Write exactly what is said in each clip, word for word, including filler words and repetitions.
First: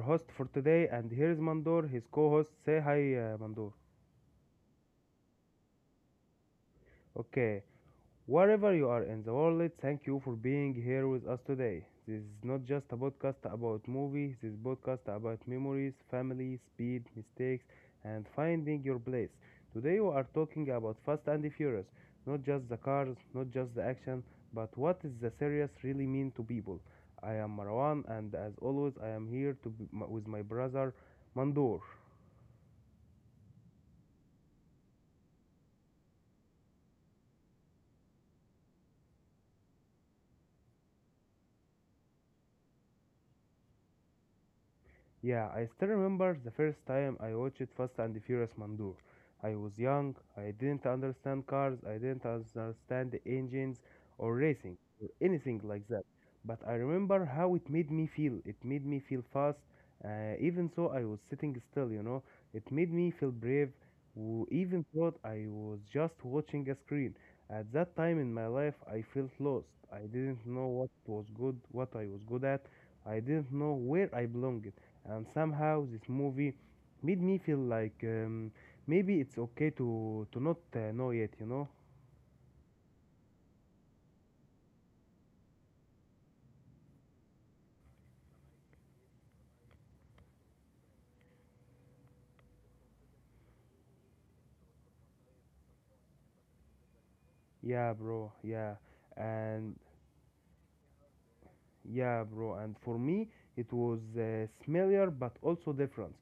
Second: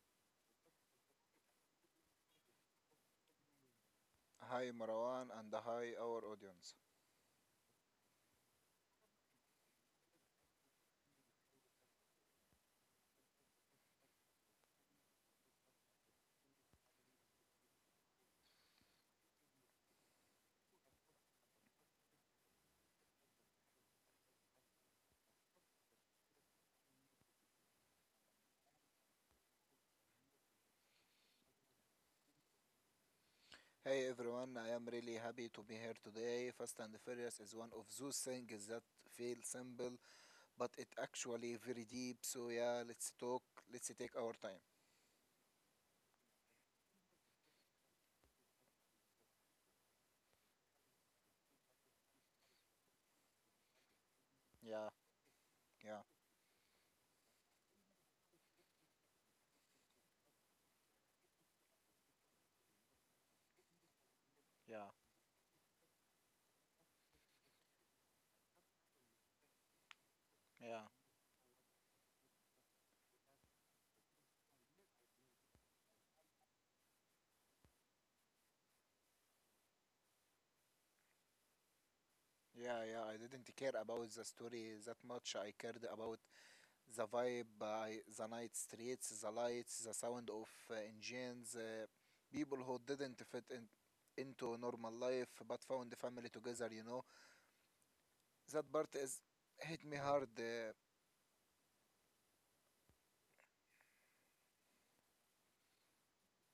host for today, and here is Mandor, his co-host. Say hi, uh, Mandor. Hi Marwan and hi our audience. Okay. Wherever you are in the world, thank you for being here with us today. This is not just a podcast about movies, this is podcast about memories, family, speed, mistakes, and finding your place. Today we are talking about Fast and the Furious, not just the cars, not just the action, but what is the series really mean to people. I am Marwan and as always I am here to be m- with my brother Mandur. Hey everyone, I am really happy to be here today. Fast and Furious is one of those things that feel simple, but it actually very deep. So yeah, let's talk. Let's take our time. Yeah, I still remember the first time I watched Fast and Furious Mandur. I was young, I didn't understand cars, I didn't understand the engines or Yeah, racing or anything yeah, like that. But I remember how it made me feel. It made me feel fast, uh, even though I was sitting still, you know. It made me feel brave, w- yeah, even though I was just watching a screen. At that time in my life, I felt lost. I yeah, didn't know what was good, what I was good at. I didn't know where I belonged and somehow this movie made me feel like um, maybe it's okay to to not uh, know yet, you know. yeah, yeah. I didn't care about the story that much. I cared about the vibe, by the night streets, the lights, the sound of uh, engines, uh, people who didn't fit in into normal life but found the family together you know Yeah, bro, That part yeah, is hit me and hard. Uh, yeah, bro, and for me it was uh, smellier but also different.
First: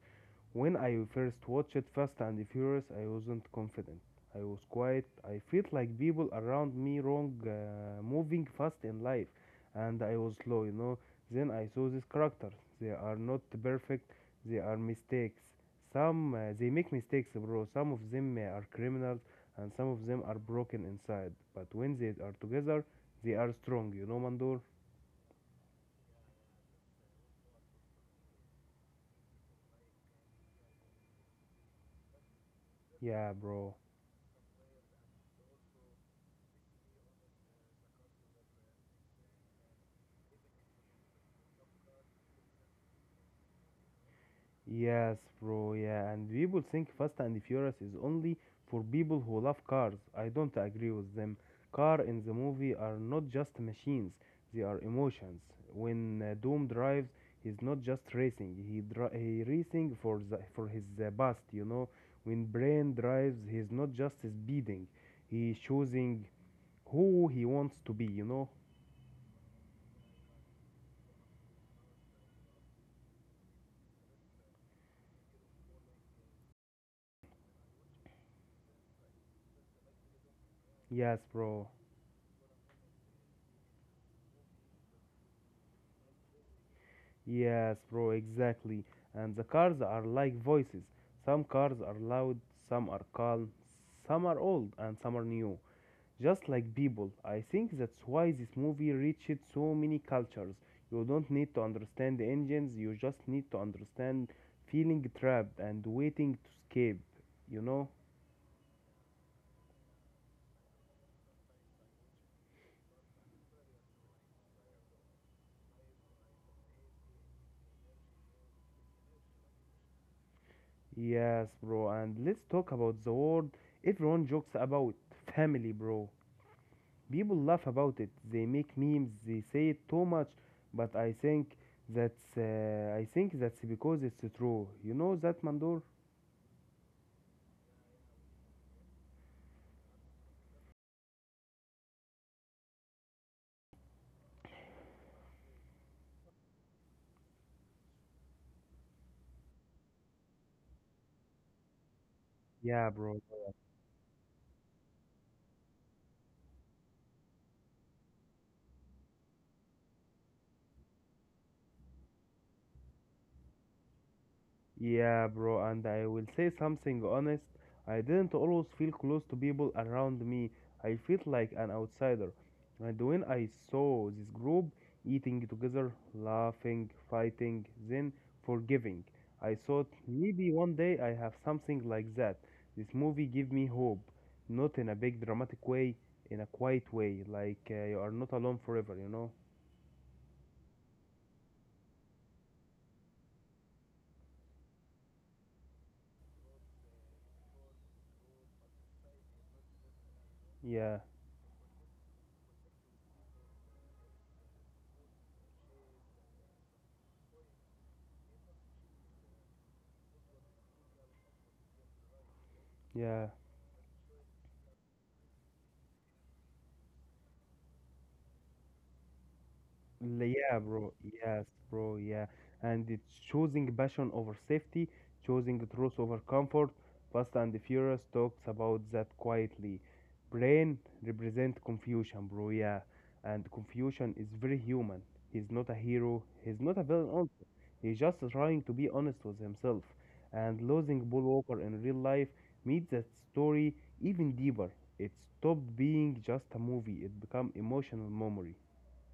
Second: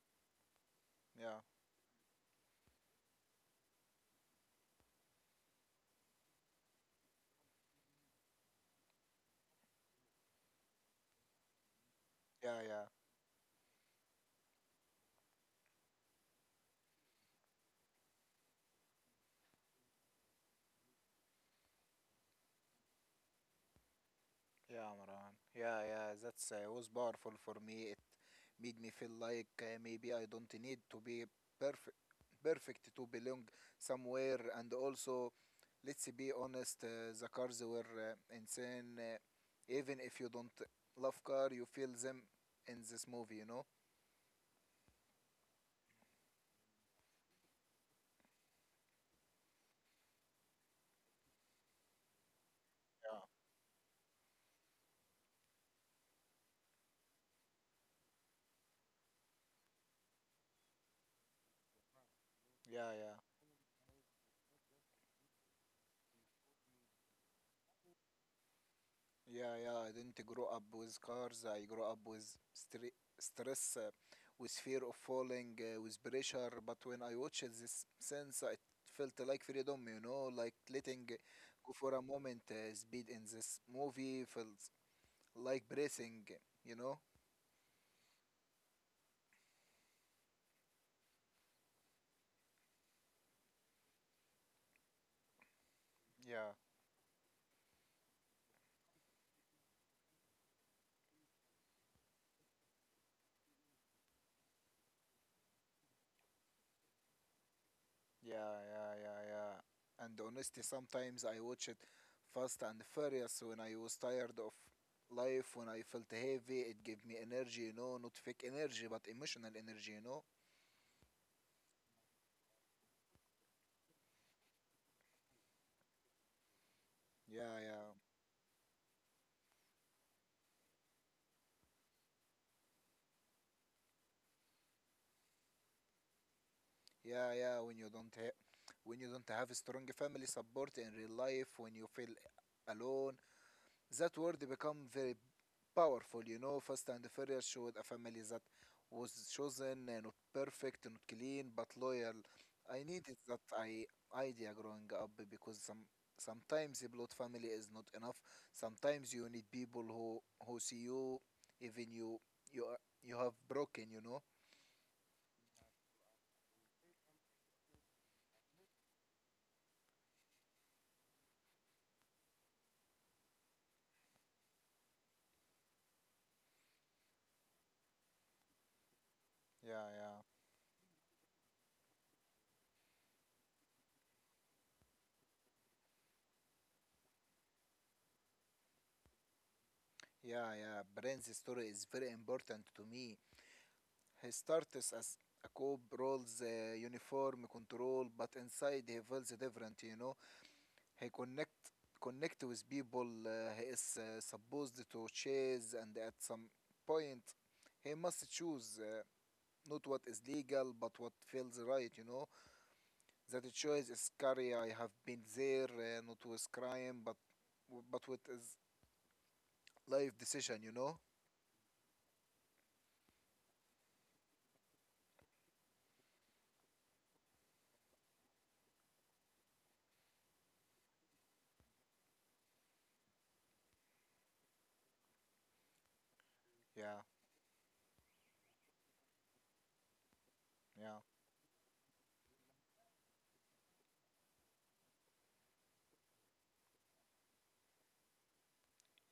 When I first Yeah, watched Fast and Furious, I wasn't confident. I was quiet. I felt like people around me wrong, uh, moving fast in life, and I was slow, you know. Then I saw these characters. yeah, yeah, They are not perfect. They are mistakes. Some uh, They make mistakes, bro. Some of them uh, are criminals, and some of them are broken inside. But when they are together, they are strong, you know, Mandor. yeah, Amran. Yeah, yeah, that's uh, was powerful for me. It made me feel like uh, maybe I don't need to be perfect, perfect to Yeah, belong bro. somewhere. And also, let's be honest, uh, the cars were uh, insane. Uh, even if you don't love car, you feel them in this movie. You know? Yes, bro, yeah, and people think Fast and Furious is only for people who love cars. I don't agree with them. Car in the movie are Yeah, not just machines, they are emotions. When uh, Doom drives, he's not just racing, he dri- he racing for the, for his uh, past, you know. When Brain yeah, yeah. drives, he's not just speeding, he's choosing who he wants to be, you know. Yeah, yeah. I didn't grow up with cars. I grew up with stre stress, uh, with fear of falling, uh, with pressure. But when I watched this sense, I felt like freedom, you know, like letting Yes, bro. go for a moment. Uh, speed in this movie feels like breathing, you know? Yes, bro, exactly. And the cars are like voices. Some cars are loud, some are calm, some are old, and some are new. Just Yeah. like people. I think that's why this movie reached so many cultures. You don't need to understand the engines, you just need to understand feeling trapped and waiting to escape, you know? Yeah, yeah, yeah, yeah. And honestly, sometimes I watch it Fast and Furious when I was tired of life, when I felt heavy. It gave me energy, you know, not fake energy, but emotional energy, you know. Yes, bro, and let's talk about the word everyone jokes about family, bro. People Yeah, laugh yeah, about it. They make memes. They say it too much, but I think that's uh, I think that's because it's true. You know that, Mandor? yeah, yeah. When you don't have, when you don't have a strong family support in real life, when you feel alone, that word become very powerful. You know, Fast and Furious showed a family that was chosen, uh, not perfect, not clean, but loyal. I Yeah, needed bro. that I idea growing up, because some sometimes the blood family is not enough. Sometimes you need people who who see you, even you you are, you have broken. You know. Yeah, bro, and I will say something honest. I didn't always feel close to people around me. I felt like an outsider. And when I saw this group eating together, laughing, fighting, then forgiving, I Yeah, thought yeah. maybe one day I have something like that. This movie gave me hope, not in a big dramatic way, in a quiet way, like uh, you are not alone forever, you know? Yeah, yeah. Brand's story is very important to me. He starts as a cop, rolls the uniform control, but inside he feels different, you know. Yeah, He connect connect with people uh, he is uh, supposed to chase, and at some point he must choose uh, not what is legal, but what feels right, you know. yeah. That choice is scary. I have been there, uh, not with crime, but but with his life decision, Yeah, you bro. know. Yes, bro. Yeah. And it's choosing passion over safety, choosing truth over comfort. Fast and Furious talks about that quietly. Brain represent confusion, bro. Yeah. And confusion is very human. He's not a hero. He's not a Yeah, villain also. He's just trying to be honest with himself. And yeah. losing Paul Walker in real life made that story even deeper. It stopped being just a movie. It became emotional memory.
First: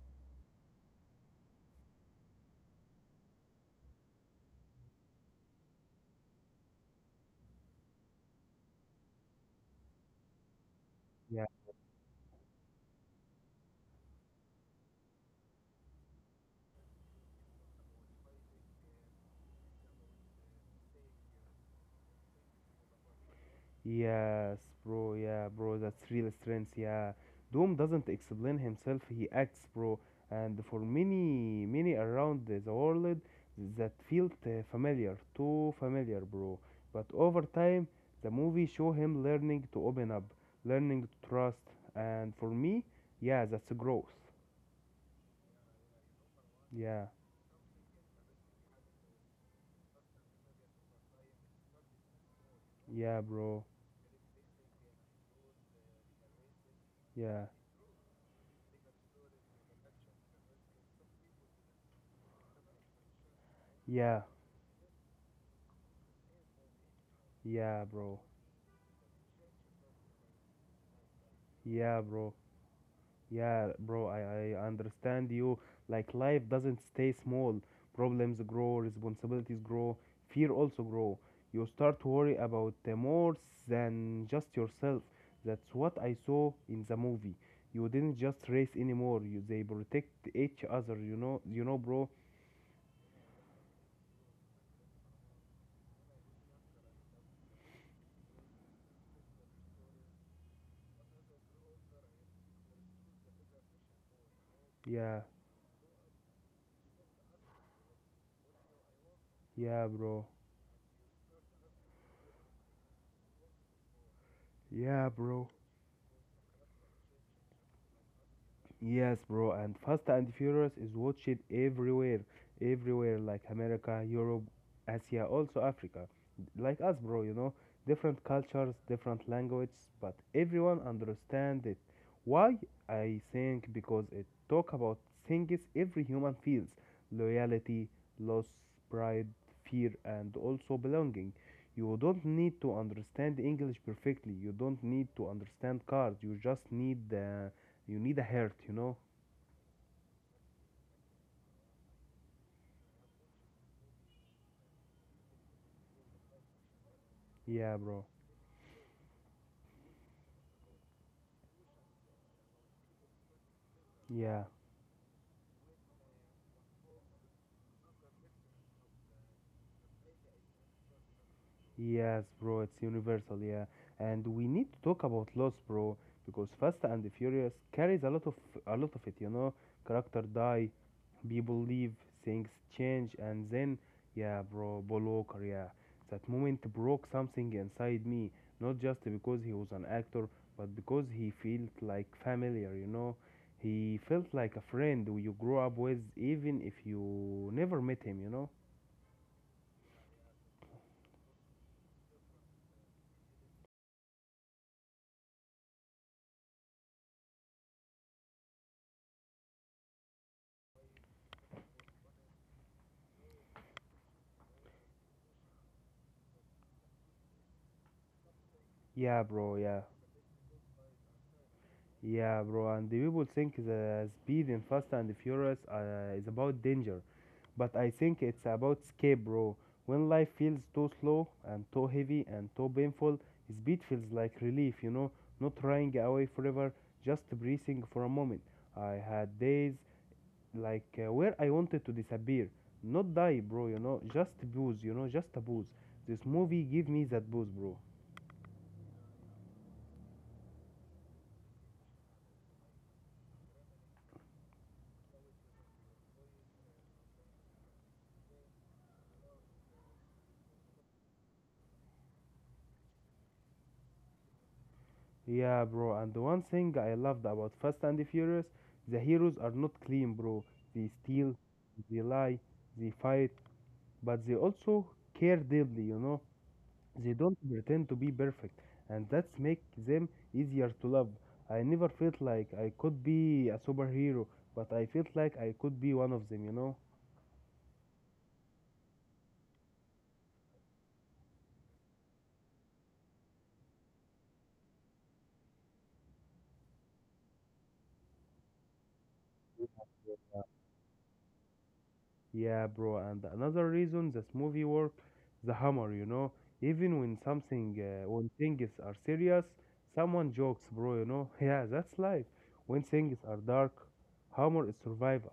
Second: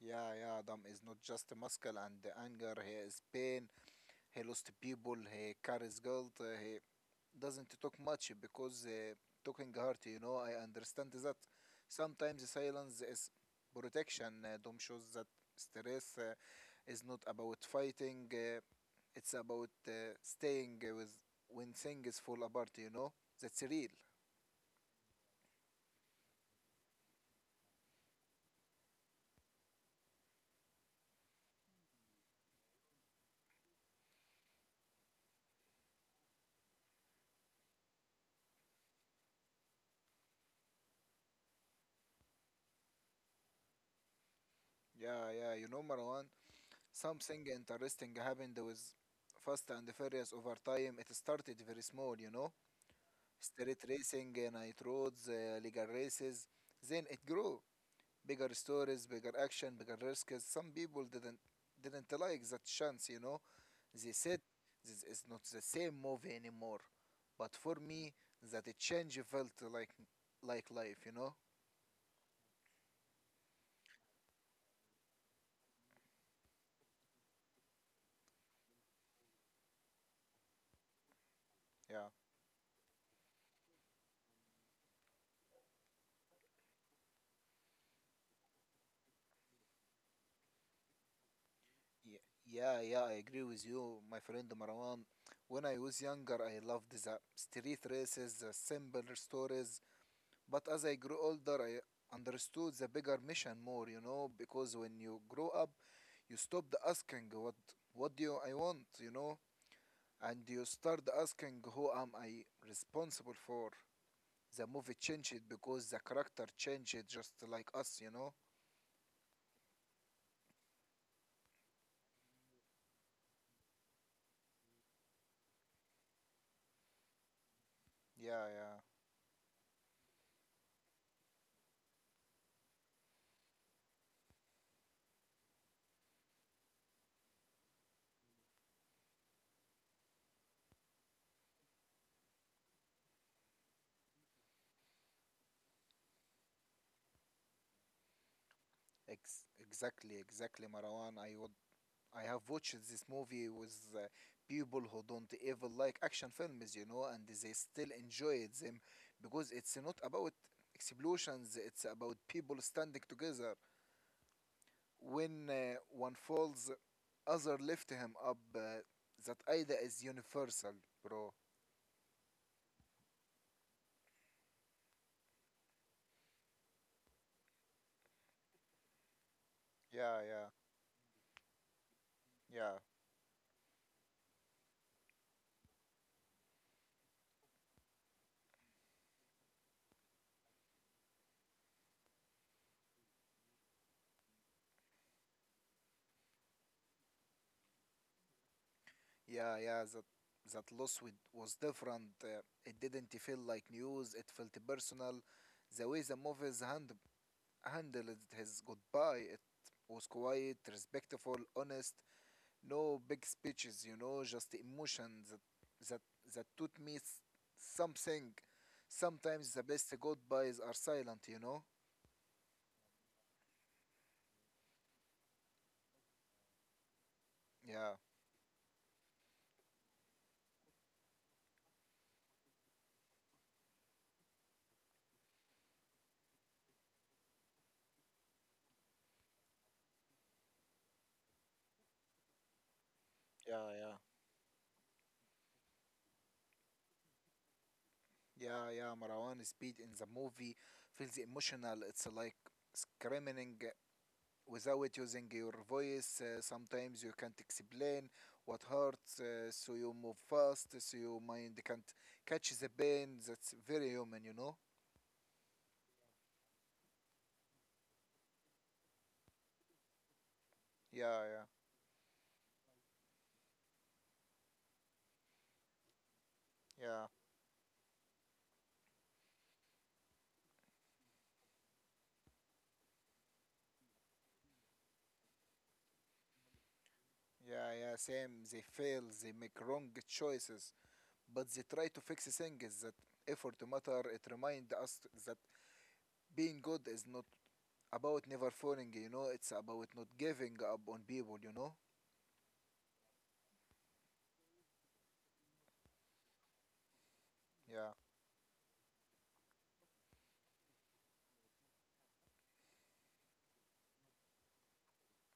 Yeah, yeah, Adam is not just muscle and anger, he is pain, he lost people, he carries guilt. Uh, he doesn't talk much because uh, talking hurt you know I understand that Yeah. sometimes silence is protection. Uh, dom shows that stress uh, is not about fighting, uh, it's about uh, staying with when things fall apart you know that's real. Yes, bro. Yeah, bro. That's real strength. Yeah. Doom doesn't explain himself. He acts, bro. And for many, many around the the world that felt uh, familiar, too familiar, bro. But over time, the movie show him learning to open up, learning to trust. And for me, yeah, that's growth. Yeah, yeah, you know, Marwan, Yeah. something interesting happened with Fast and Furious over time. It started very small you know Yeah, bro. Street racing, uh, night roads, uh, legal races. Then it Yeah. grew. Bigger stories, bigger action, bigger risks. Some people didn't didn't like that chance, you know. They Yeah. said this is not the same movie anymore. But for Yeah, me, bro. that a change felt like like life, you know. Yeah, bro. Yeah, bro, I, I understand you. Like life doesn't stay small. Problems grow, responsibilities grow, fear also grow. You start Yeah. to worry about uh, more than just yourself. That's what I saw in the movie. You didn't just race anymore. You they protect each other. You know, you know, bro. Ye- Yeah, yeah, I agree with you, my friend Marwan. When I was younger, I loved the street races, the simple stories. But as I grew older, I understood the bigger mission more, you know, because when you Yeah, grow up, you stopped asking what what do I want, you know, yeah, bro. and you start asking who am I responsible for. The movie Yeah, changed bro. because the character changed just like us, you know. Yes, bro, and Fast and Furious is watched everywhere, everywhere, like America, Europe, Asia, also Africa. Like us, bro, you know, different Yeah, cultures, yeah. different languages, but everyone understand it. Why? I think because it talk about things every human feels: loyalty, loss, pride, fear, and also belonging. You don't need to understand English perfectly. You don't need to understand cars. You just need uh, you need a heart, you know? Ex- exactly, exactly, Marwan. I would I have watched this movie with uh, people who don't ever like action films, you know, and they Yeah, still bro. enjoy them because it's not about explosions, it's about people standing together. Yeah. When uh, one falls, other lift him up. Uh, that idea is universal, bro. Yes, bro, it's universal, yeah. And we need to talk about loss, bro, because Fast and Furious carries a lot of a lot of it, you know? Yeah, Character yeah, die, people leave, things yeah, change, and then, yeah, bro, Paul Walker, yeah. That moment broke something inside me, not just because he was an actor, but because he felt like familiar, you know? He felt like a friend who you grow up with, even if you never met him, you know? yeah, yeah. That that loss with, was different. Uh, it didn't feel like news. It felt personal. The way the movies handled. handled his goodbye. It was quiet, respectful, honest. No big speeches, you know, just emotions that that that taught me s- something. Yeah, Sometimes bro. the Yeah, best goodbyes are silent, you know. yeah, bro. And the people think the speed in Fast and Furious uh, is about danger, but Yeah, I think it's about escape, bro. When life feels too slow and too heavy and too painful, speed feels like relief. You know, not running away forever, just breathing for a moment. I had days like uh, where I wanted to disappear, not die, yeah, bro. You yeah. know, just booze. You know, just a booze. This movie gave me that booze, bro. Yeah, yeah. Marwan, speed in the movie feels emotional. It's like screaming without using your voice. Uh, sometimes you can't explain what hurts, uh, so you move fast, so your mind can't catch the pain. That's very human, you know? Yeah, bro. And the one thing I loved about Fast and the Furious, the heroes are not clean, bro. They Yeah, steal, yeah, they lie, they fight, but they also care deeply, you know. yeah, They don't pretend to be perfect, and that's make them easier to love. I never felt like I could be a superhero, but I felt like I could be one of them, you know. yeah, yeah. Same, they fail, they make wrong choices, but they try to fix things, that effort matter. It reminds us that being good is not about never falling, you know? It's about not giving up on people, you know? Yeah, bro, and another reason this movie work, the humor, you know, even when something, Yeah. uh, when things are serious, someone jokes, bro, you know. Yeah, that's life. When things are dark, humor is survival.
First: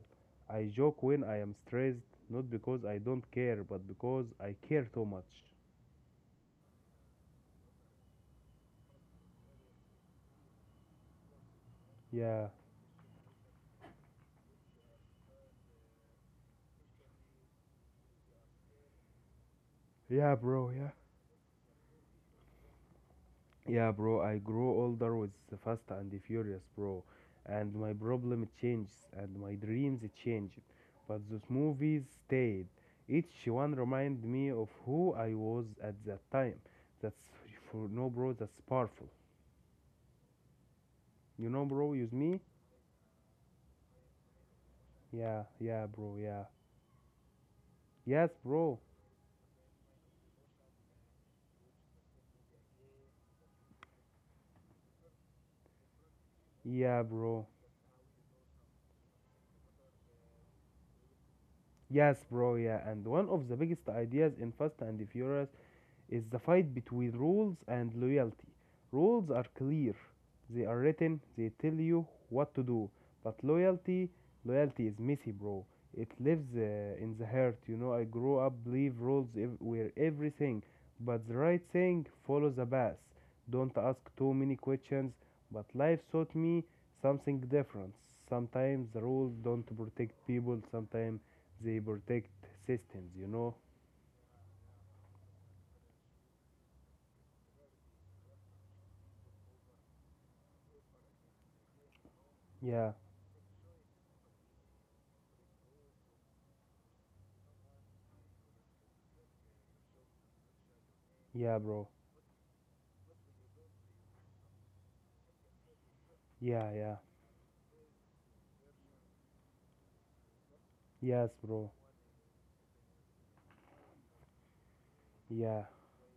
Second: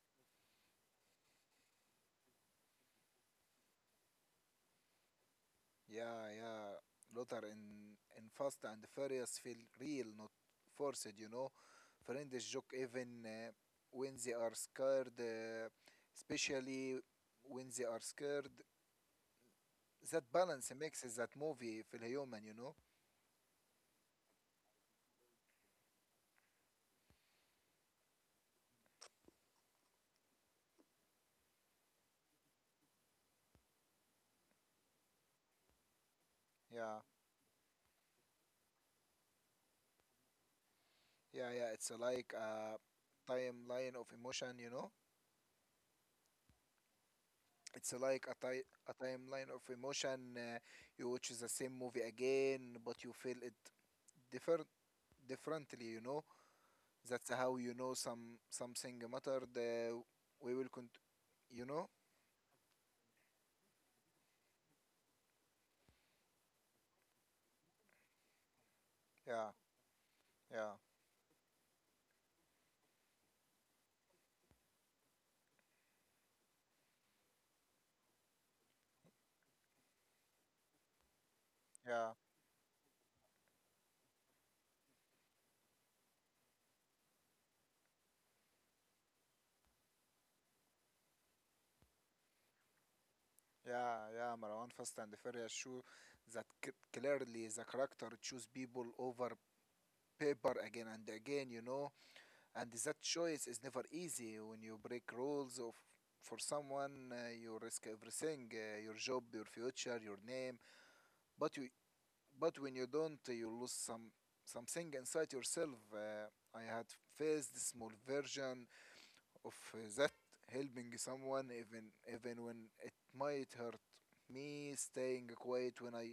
I joke when I am stressed, not because I don't care, but because I care too much. Yeah, yeah, Lothar in in Fast and Furious feel real, not forced. You know, friends Yeah, joke even uh, when they are scared, uh, especially when they are scared. That yeah, bro, balance yeah. makes that movie feel human. You know. Yeah, bro, I grow older with the Fast and the Furious, bro. And my problem changes and my dreams changed. But those movies stayed. Each one reminded me of who I was at that time. Yeah, That's for no bro, that's powerful. You yeah, know yeah. bro, It's use like me? a timeline of emotion. You know. Yeah, yeah bro, yeah. It's like Yes a, ti- bro. a timeline of emotion. Uh, you watch the same movie again, but you feel it different differently. You know Yeah That's bro. how you know some something mattered. Uh, we will cont you know? Yes bro, yeah. And one of the biggest ideas in Fast and the Furious is the fight between rules and loyalty. Rules are Yeah, clear. They are yeah, written, they tell you what to do. But loyalty, loyalty is messy, bro. It lives uh, in the heart. You know, I grew up believe rules ev- were everything. But the right thing, yeah, follow the path. Don't ask too many questions. But life taught me something different. Sometimes the rules don't protect people. Sometimes they protect systems. You know? yeah, yeah. Marwan, Fast and the Furious show that c clearly the character choose people over paper again and again, you know? And Yeah, that choice is never easy. When you break rules of for someone, uh, you risk everything, uh, your job, your future, your name. yeah, but you bro. but when you don't, uh, you lose some something inside yourself. uh, I Yeah, had yeah. faced a small version of uh, that, helping Yes, someone bro. even even when it might hurt me, staying Yeah. quiet when I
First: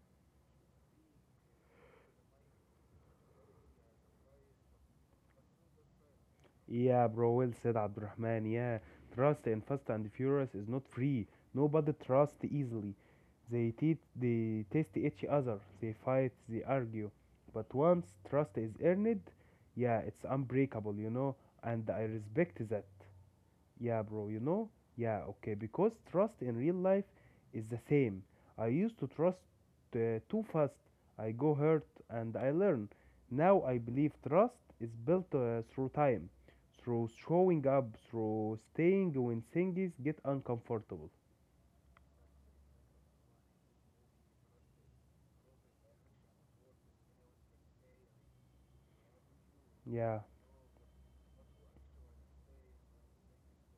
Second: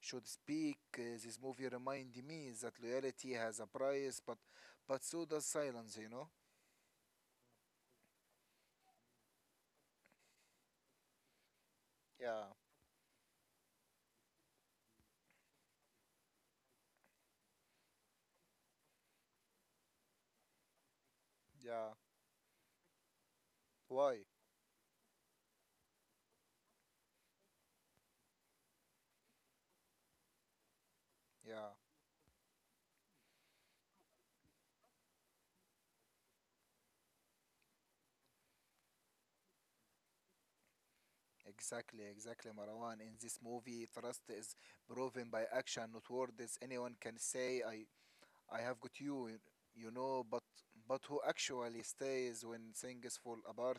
should speak. Uh, this movie reminded me that loyalty has a price, but but so does silence you know Yeah, bro. Well said, Abdurrahman. Yeah. Trust in Fast and Furious is not free. Nobody trusts Yeah, easily. They, te- they test each other, they fight, they argue. But once trust is earned, yeah, it's unbreakable, you know, and yeah. I respect that. Yeah, Why? bro, you know? Yeah, okay, because trust in real life is the same. I used to trust uh, too fast. I go Yeah, hurt and I learn. Now I believe trust is built uh, through time, through showing up, through staying when things get uncomfortable. exactly, exactly, Marwan, in this movie trust is proven by action, not words. Anyone can say i I have got you, you Yeah, know, but but who actually stays when things fall apart?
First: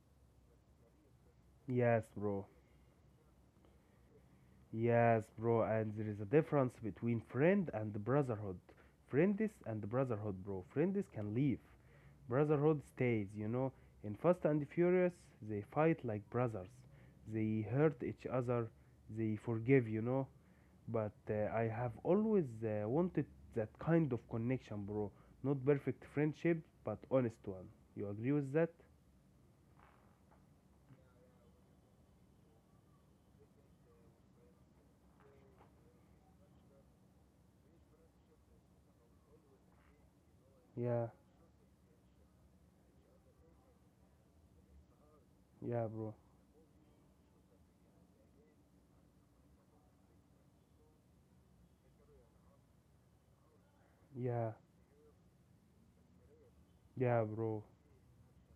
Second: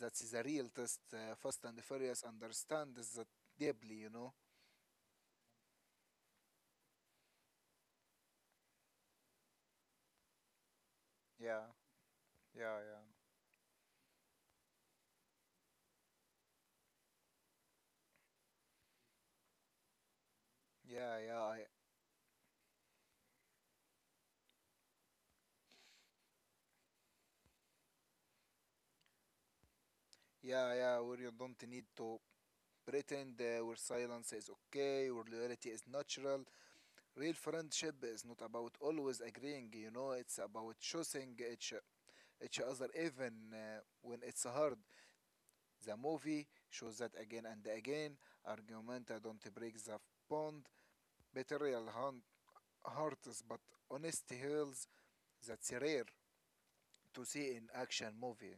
That's a real test. Uh, Fast and yes, Furious bro. understands that deeply, you know. Yes, bro, and there is a difference between friend and brotherhood. Friendis and brotherhood, bro. Friendis can leave. Yeah, yeah, Brotherhood yeah, stays, you know. In Fast and Furious, they fight like brothers. They hurt each other. They forgive, you know. But yeah, yeah, uh, I I- have always uh, wanted that kind of connection, bro. Not perfect friendship, but honest one. You agree with that? yeah, yeah. Where you don't need to pretend, uh, where silence is okay, where loyalty is natural. Real friendship is not about always agreeing, you know. It's about Yeah, choosing each each other, even uh, when it's hard. yeah, The bro. movie shows that again and again. Argumenta don't break the bond. Betrayal hunt hurts, but honesty Yeah, heals. That's rare yeah, to see bro. in action movie.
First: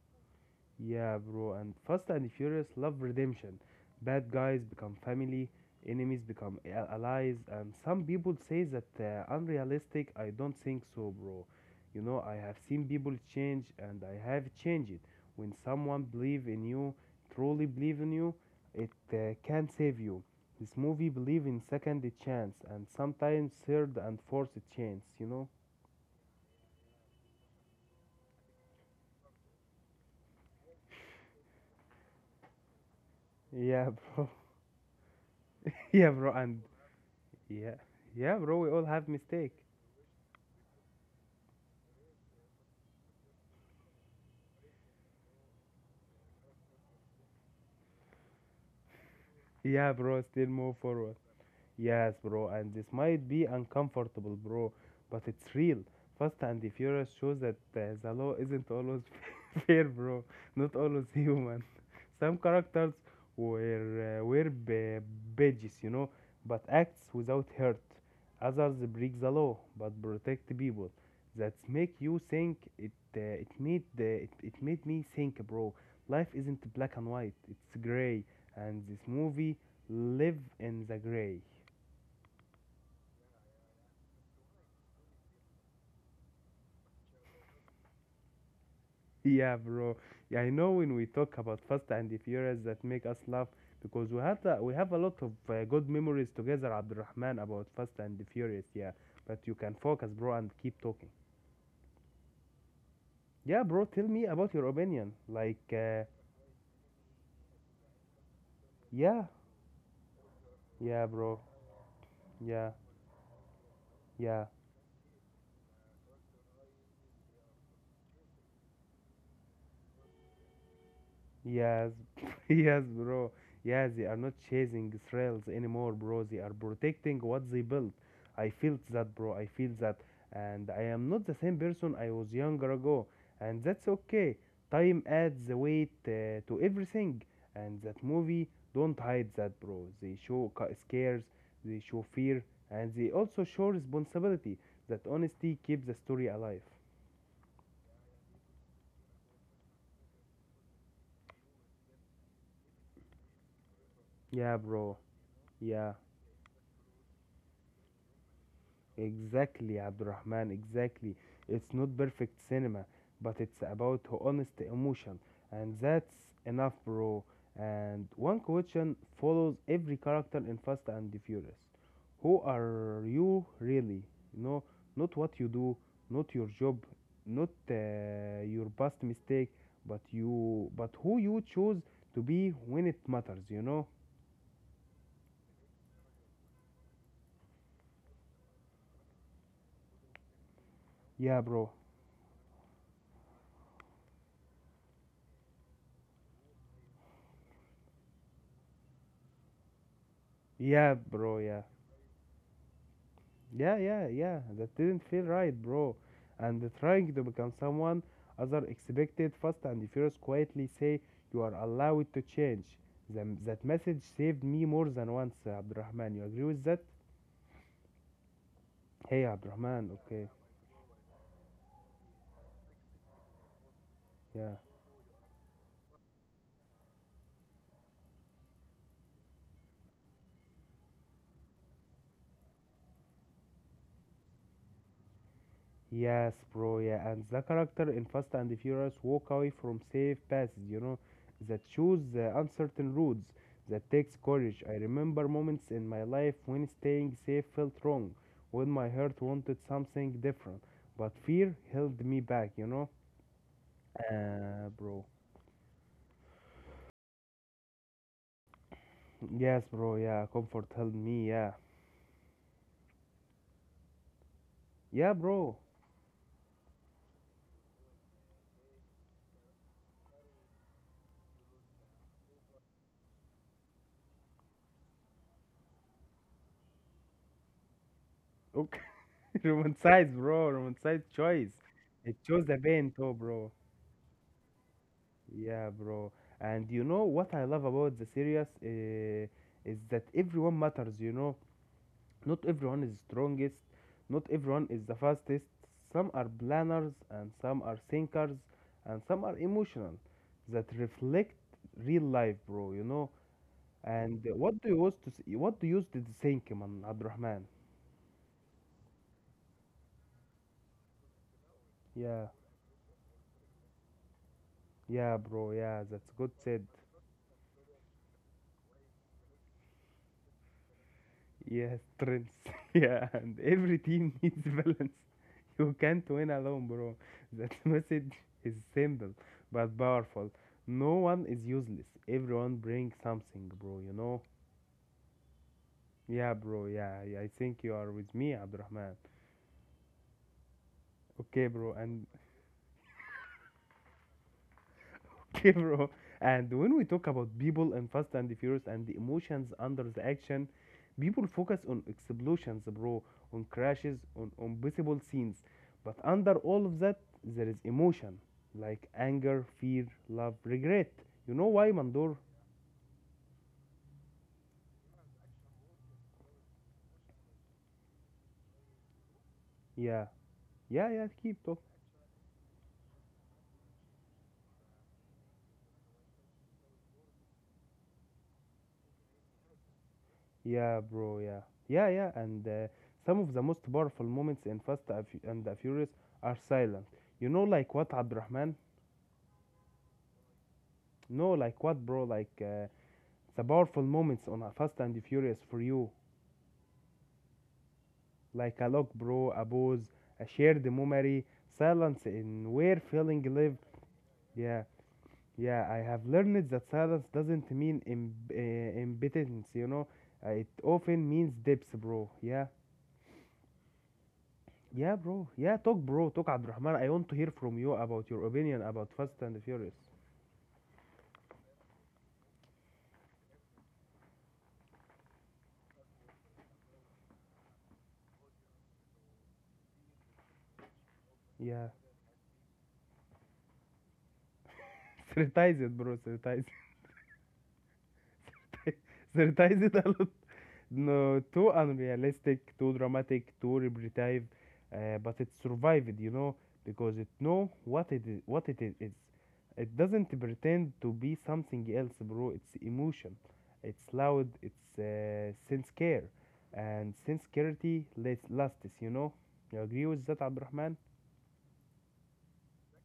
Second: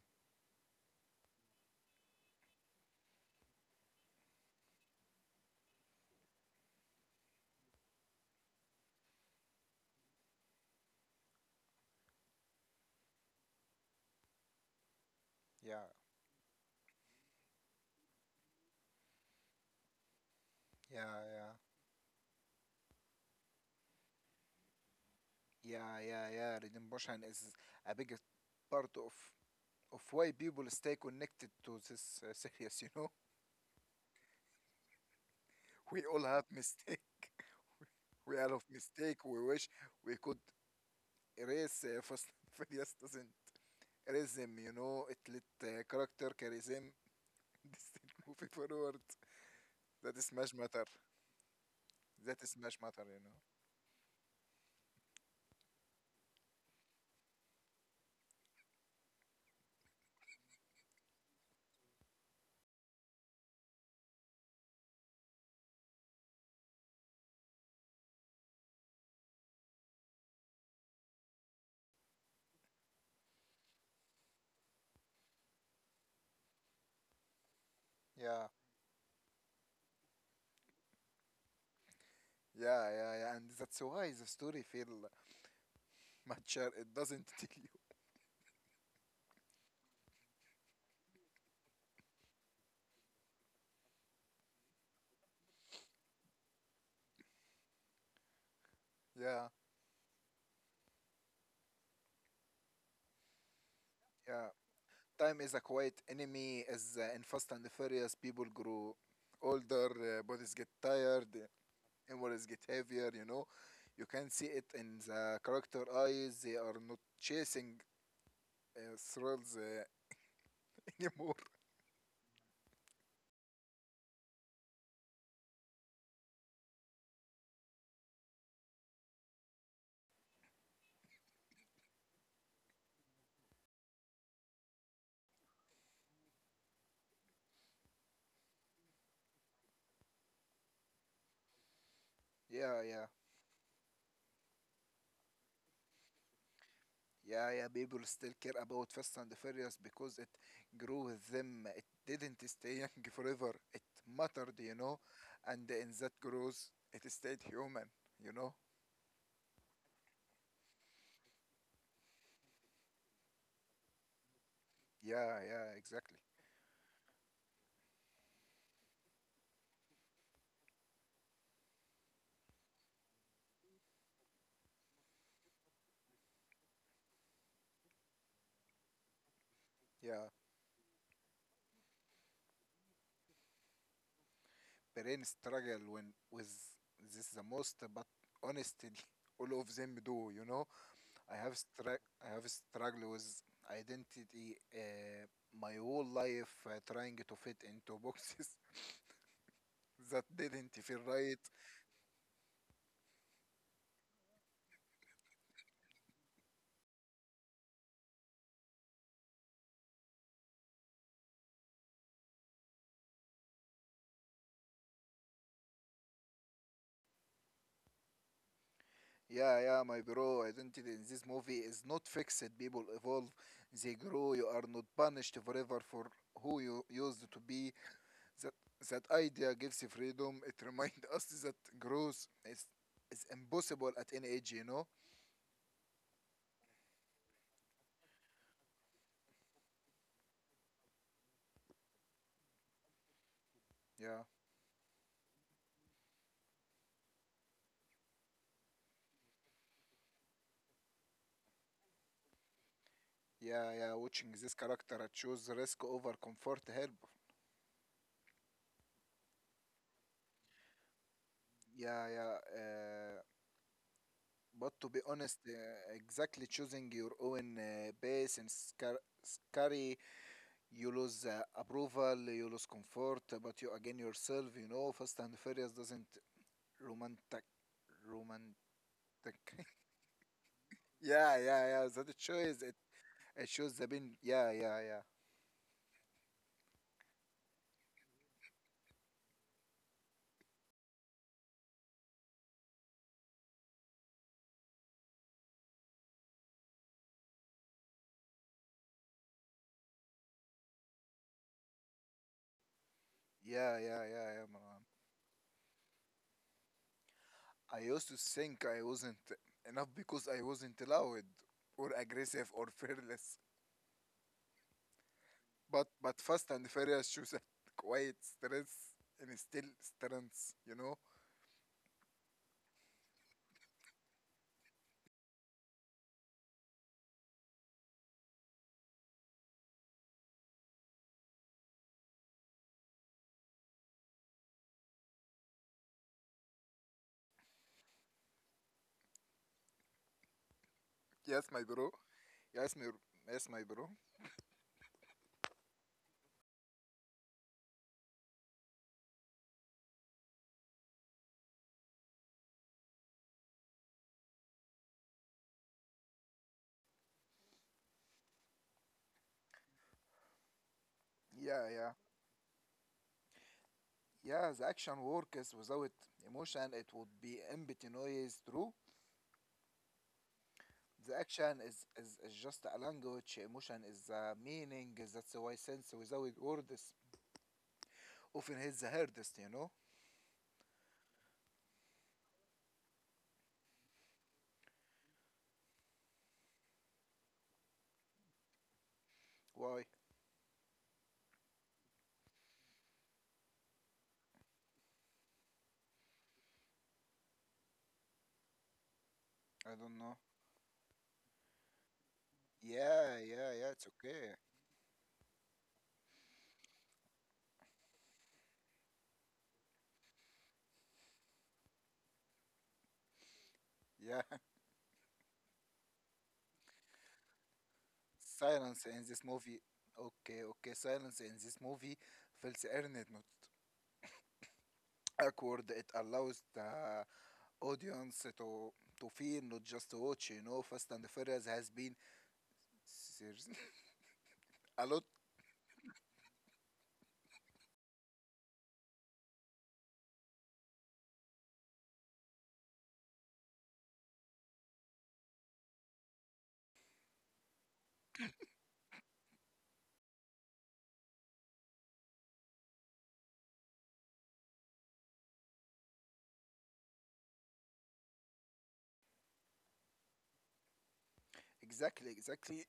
Yeah, bro. And Fast and Furious love redemption. Bad guys become family, enemies become a- allies, and some people say that uh, unrealistic. I don't think so, bro. You know, I have seen people change, and I have changed it. When Yeah, someone believe in you, truly believe in you, it uh, can save you. This yeah, movie believe yeah, in second chance, and sometimes third and fourth chance. You know? yeah, yeah, yeah. Redemption is a big part of of why people stay connected to this uh, series. You know, Yeah, bro. we Yeah, all bro. have And mistake. yeah, yeah, We all bro. have We all have mistake. We mistake. wish we could erase. uh, Fast and Furious doesn't erase them. You know, it let uh, character carry them distinct movie forward. Yeah, That bro, is still Smash move Matter. forward. Yes, That bro, is and Smash this Matter, you might know. be uncomfortable, bro, but it's real. Fast and the Furious shows that uh, the law isn't always fair, bro. Not always human. Some characters were uh, were b- badges, you know, but acts without hurt. Others break the law but protect people. That make you think it. Uh, it made the, it, it made me think, bro. Life isn't black and white. It's gray, Yeah. and this movie live in the gray. Yeah, yeah, yeah. And that's why the story feel mature. It doesn't tell you. Yeah, bro. Yeah, I know when we talk about Fast and the Furious that make us laugh because we had a, we have a lot of uh, good memories together, Abdurrahman, about Fast and the Furious. Yeah, but you Yeah, can focus, bro, and keep talking. Yeah, bro. Tell me about yeah. your opinion. Time is a Like, uh, quiet enemy, as uh, in Fast and the Furious people grow Yeah, older, uh, bodies get yeah, tired, bro. uh, inwards get Yeah, heavier, you know. You can yeah. see it in the character eyes. They are not chasing uh, thrills uh, anymore. Yes, yes, bro. Yeah, they are not chasing thrills anymore, bro. They are protecting what they built. I felt that, bro. I feel that. And I am not the same person I was younger ago. And that's okay. Time adds the weight uh, to everything. And that movie don't hide that, bro. They show ca- scares, they show fear, Yeah, and they yeah. also show responsibility. That honesty keeps the story alive. Yeah, yeah, people still care about Fast and the Furious because it grew with them. It didn't stay young forever. It Yeah, mattered, you bro. know, and Yeah. in that growth, it stayed human, you know. Exactly, Abdurrahman, exactly. It's not perfect cinema, but it's about honest emotion, Yeah, yeah, and that's exactly. enough, bro. And one question follows every character in Fast and the Furious. Who are you really? You know, not what you do, not your job, not uh, your past mistake, but Yeah, you, but who you choose to be when it matters, you know? brain struggle when with this the most, but honestly, all of them do, you know. I Yeah, have bro. strugg I have struggled with identity uh, my whole life, uh, trying to fit into boxes that didn't Yeah, feel bro, right. yeah. Yeah, yeah, yeah. That didn't feel right, bro. And the trying to become someone other expected, Fast and Furious quietly say you are allowed to change. The that message saved me more than once, uh, Abdurrahman. You agree with that? Hey, Yeah, yeah, Abdurrahman. my Okay, bro. Identity in this movie is not fixed. People evolve, they grow. You yeah. are not punished forever for who you used to be. That that idea gives you freedom. It reminds us that growth is is impossible at any age. You know? Yes, bro, yeah, and the character in Fast and Furious walk away from safe passes, you know, that choose the uncertain routes, that takes Yeah, courage. I remember moments in my life when staying safe felt wrong, when my heart wanted something different, but fear held me back, you know? yeah, yeah. Watching this Uh, character bro. I choose risk over comfort help. Yes, bro, yeah, comfort held me, yeah. Yeah, yeah. Uh, but to be Yeah, honest, uh, bro. exactly choosing your own uh, base and scar- scary. You lose uh, approval, you lose comfort, but you again yourself. you know, Fast and Furious doesn't romantic, Okay, romantic. romanticize, bro, romanticize Yeah, choice. yeah, yeah. That It it chose the shows it. pain too, bro. It shows the been. Yeah, yeah, yeah, Yeah, bro. And you know what I love about the series uh, is that everyone matters, you know. Not everyone is strongest, not everyone is the fastest. Some are planners and some are thinkers and some are emotional that reflect real life, bro, you know. yeah, yeah, And yeah, yeah, what do you Marwan. used to s- what do you used to think, man, Abdurrahman? I used to think I wasn't enough because I wasn't loud or Yeah, aggressive or fearless. yeah, bro, yeah, But that's but good Fast said. and Furious shows that quiet stress and still strength, you know. Yes, trends. Yeah, and every team needs balance. You can't win alone, bro. That message is simple but powerful. No one is useless. Everyone brings something, bro, you know? Yeah, bro, yeah, yeah. I think you are with me, Abdurrahman. Okay, Yes, my bro, bro. and Yes, my yes, my bro. yeah, bro. And when we talk about people in Fast and Furious and the emotions under the action, people focus on explosions, bro, on crashes, on on visible scenes. But under all of that, there is emotion like anger, fear, love, regret. You know Yeah, why, yeah. Mandor? Yeah, the action works without emotion, it would be empty noise, true. Yeah, yeah, yeah, The keep action talking. is, is, is just a language, emotion is a meaning, that's why sense without words often hits the hardest, you know? Yeah, bro, yeah. Yeah, yeah, and uh, some of the most powerful moments in Fast and Fu- and the Furious are silent. You know, like what, Abdurrahman? Why? No, like what, bro? Like uh, The powerful moments on Fast and Furious for you, like a look, bro, a I pose, don't know. a shared memory, silence in where feeling Yeah, live. yeah, yeah, it's okay. Yeah, yeah, I have learned that silence doesn't mean im- uh, impotence, you know. Uh, it often means depth, bro. Yeah, Yeah, yeah, bro. Yeah, talk, bro. Talk, Abdurrahman. I want to hear from you about your opinion about silence in Fast this and movie. Furious. Okay, okay, silence in this movie feels earned, not awkward. It allows the audience to to feel, not just to watch. You know, Fast and the Furious Yeah. has been serious. A lot. Sanitize it, bro. Sanitize it. Sanitize it a lot. No, too unrealistic, too dramatic, too repetitive, uh, but it survived, you know, because it know what it is, what it is. It's, it doesn't pretend to be something else, bro. It's emotion. It's loud. It's uh, sense care, and sense clarity lasts, lasts. You know, you agree with that, Abdurrahman? Exactly, exactly.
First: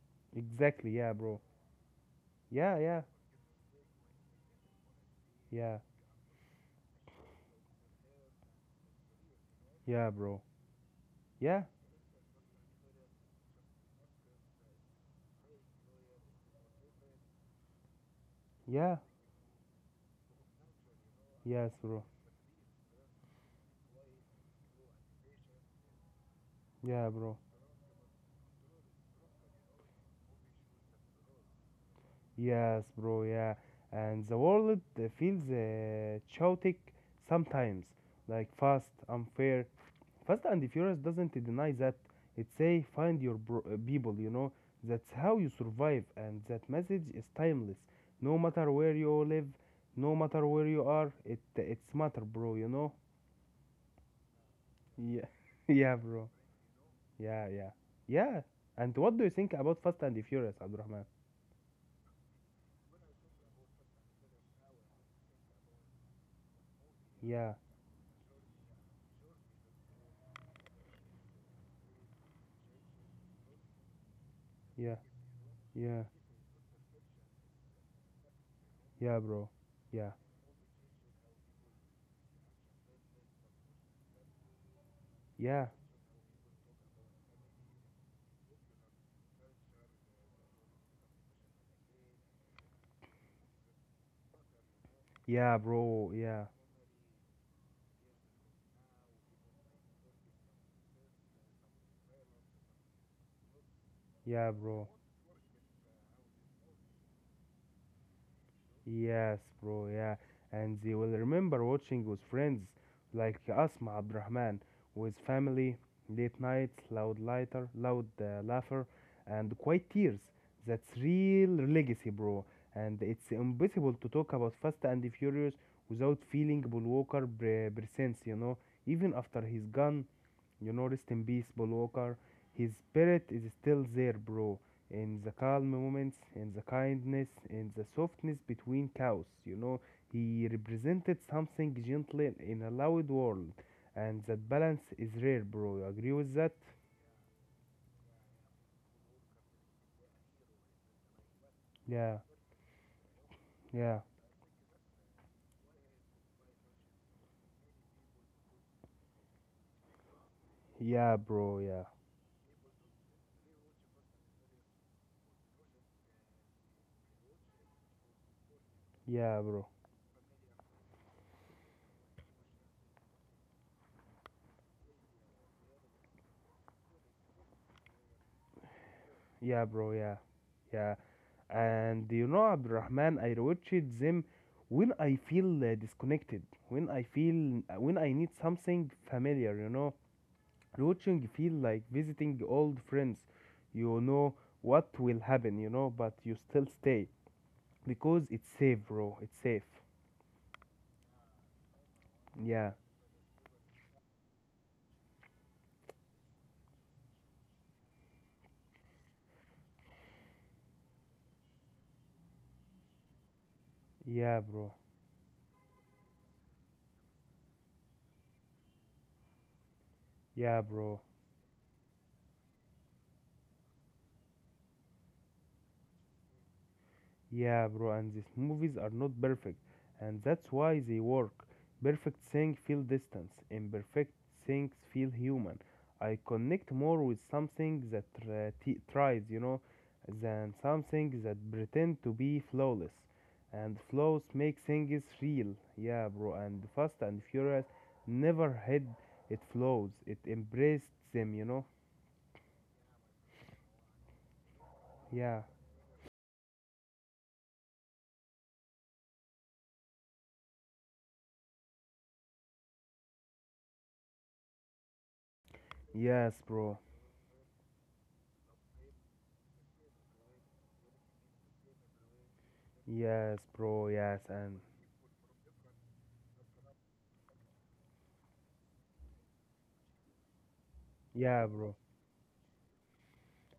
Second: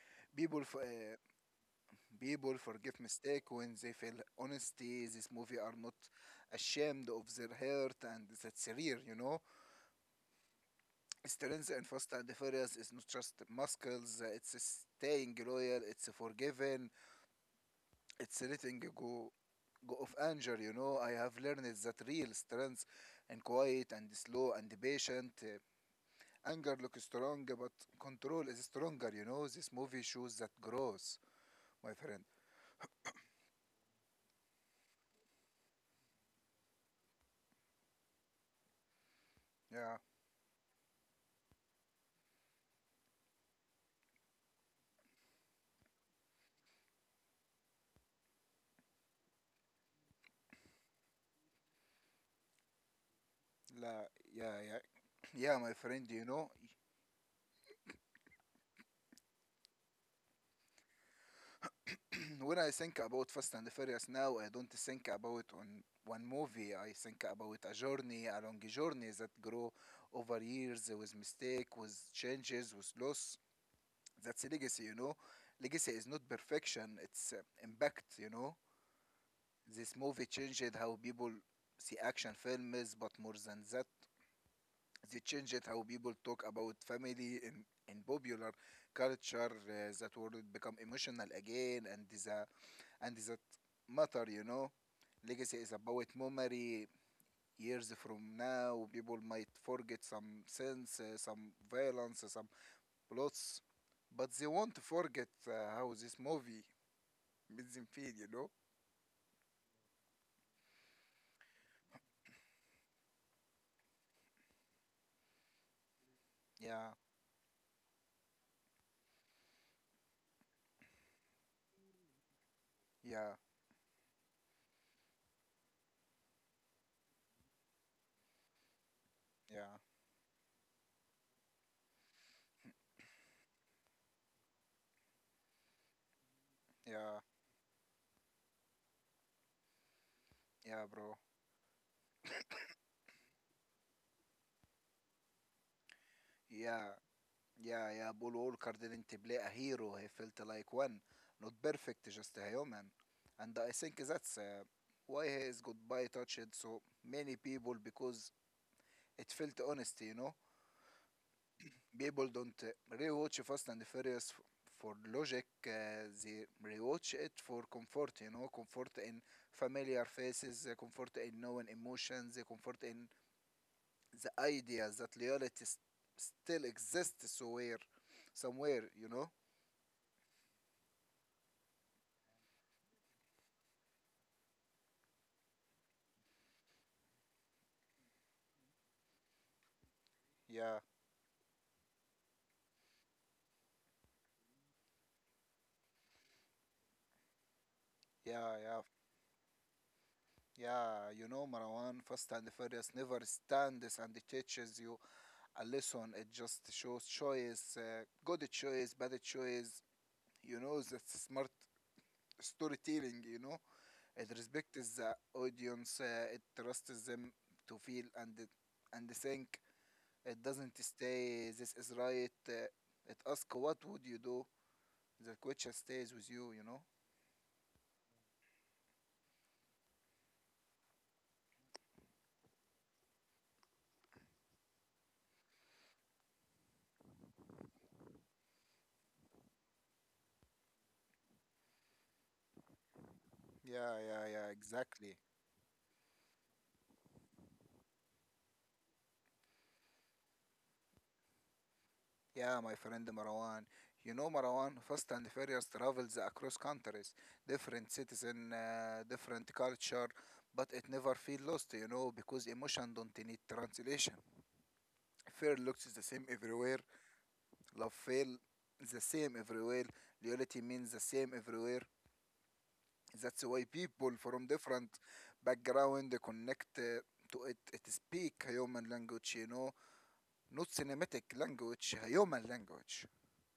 people f- Exactly. Yeah, uh, bro. People Yeah, forgive yeah, mistake when they feel honesty, this movie are yeah, not ashamed of their hurt, and that's real, you know. yeah, bro. Yeah, Strength in Fast and the Furious is not just muscles, uh, it's staying loyal, it's forgiving, it's letting yeah, go go of anger. You know, I have learned yes, that bro. real strength and quiet and slow and patient, uh, anger looks Yeah, bro. strong but control is stronger. You know, this movie shows that growth, my friend. Yes, bro, yeah. And the world uh, feels uh, chaotic sometimes, like fast, unfair. Yeah, Fast and Furious doesn't deny that. It say find your bro- uh, people, you know. That's how you survive, and that message is timeless. No matter where you live, no matter where you are, it it's matter, bro, you know. la, yeah, yeah, Yeah, yeah, my yeah, friend. You bro. know, Yeah, yeah, yeah. And what do you think about Fast and Furious, Abdurrahman? when I think about Fast and the Furious now, I don't think about on one movie. I think Yeah, about a journey, a long journey that grow over years with mistake, with changes, with loss. That's a legacy, you yeah, know. Legacy yeah, is not perfection; it's uh, impact, you know. yeah, bro. This Yeah. movie changed how people see action films, but more than that, they changed it, Yeah, how people talk about family in, in popular culture, uh, that would become emotional again, and is a and is that matter, you know. Legacy yeah, is about bro. Yeah, memory. Years from now, people might forget some sense, uh, some violence, uh, some plots, but they yeah, won't bro. forget uh, how this movie made them feel, you know. Yes, bro. Yeah, and they will remember watching with friends like Asma Abdurrahman with family, late nights, Yeah, loud lighter, loud uh, laughter, and quiet tears. That's real legacy, bro. And yeah, it's impossible to talk about Fast and the Furious without feeling Paul Walker pre- presence, you know, even after he's yeah, gone. You know, rest in peace, Paul Walker. His spirit is still there, bro. In the calm moments, in the yeah, kindness, in the softness between cows, you know, he yeah, bro, represented something gentle in a loud world, and that balance is rare, bro. You agree with that? yeah. Yeah, yeah, Paul Walker didn't play a hero. He felt like one, not perfect, Yeah, just a human. And I think yeah, that's uh, why his goodbye touched so many people, because it felt honesty. You know, yeah, bro, yeah, people don't uh, rewatch Fast and Furious f- for logic, uh, they rewatch it for comfort, you know, comfort in yeah, bro, familiar faces, uh, comfort in known emotions, uh, comfort in the ideas that reality s- still exists somewhere, somewhere, you know. yeah, bro, yeah, yeah. And you know, Abdurrahman, I rewatched them when I feel uh, disconnected, when I feel, uh, when I need something familiar, you know. Yeah. Rewatching feel like visiting old friends. You know what will happen, you know, but you still stay because it's Yeah, yeah, safe, bro. It's safe. yeah. You know, Marwan, Fast and Yeah, Furious never stands and teaches you a lesson. It just shows choice, uh, good choice, bad choice. You know, that's smart storytelling. You know, it yeah, bro. respects the audience. Uh, it trusts them to feel and and think. It Yeah, doesn't bro. stay. This is right. Uh, it asks, what would you do? The question stays with you. You know. Yeah, bro, and these movies are not perfect, and that's why they work. Perfect things feel distance, imperfect things feel human. I connect more with something that uh, t- tries, you know, than something that pretend to be flawless. And Yeah, flaws yeah, yeah. make things Exactly. real. Yeah, bro, and Fast and Furious never had its flaws. It embraced them, you know. Yeah, my friend Marwan. You know, Marwan, Fast and Yeah. Furious travels across countries, different cities and uh, different culture, but it never feels lost, you know, because emotion don't need translation. Fear looks the same Yes, bro. everywhere, love feel the same everywhere, loyalty means the same everywhere. Yes, That's why bro. people Yes, from and different background connect uh, to it. It speak a human language, you know, not cinematic yeah, bro. language, a human language.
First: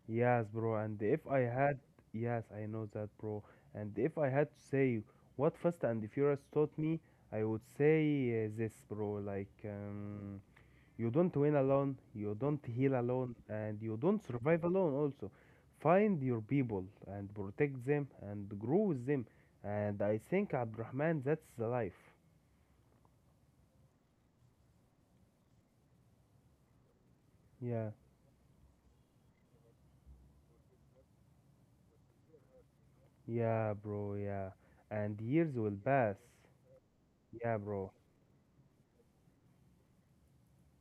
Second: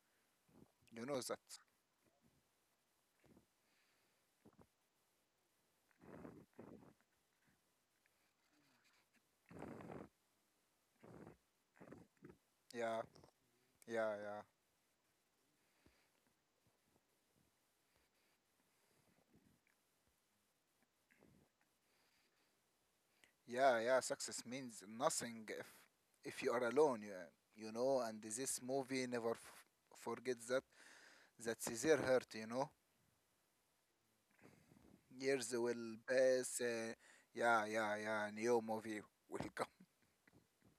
Yes, bro. And You know if that. I had, yes, I know that, bro. And if I had to say what Fast and the Furious taught me, I would say uh, this, bro. Like, um, you don't win alone, you don't heal Yeah. alone, and you Yeah, don't yeah, survive alone, also. Find your people and protect them and grow with them. And I think, Abdurrahman, that's the life. yeah, yeah. Success means nothing if if you are alone. You, you Yeah, know, and this movie never f- forgets that. That's their hurt. You know, yeah, bro, yeah. And years years will will pass. pass. Uh, Yeah, yeah, bro. yeah, yeah. New movie will come.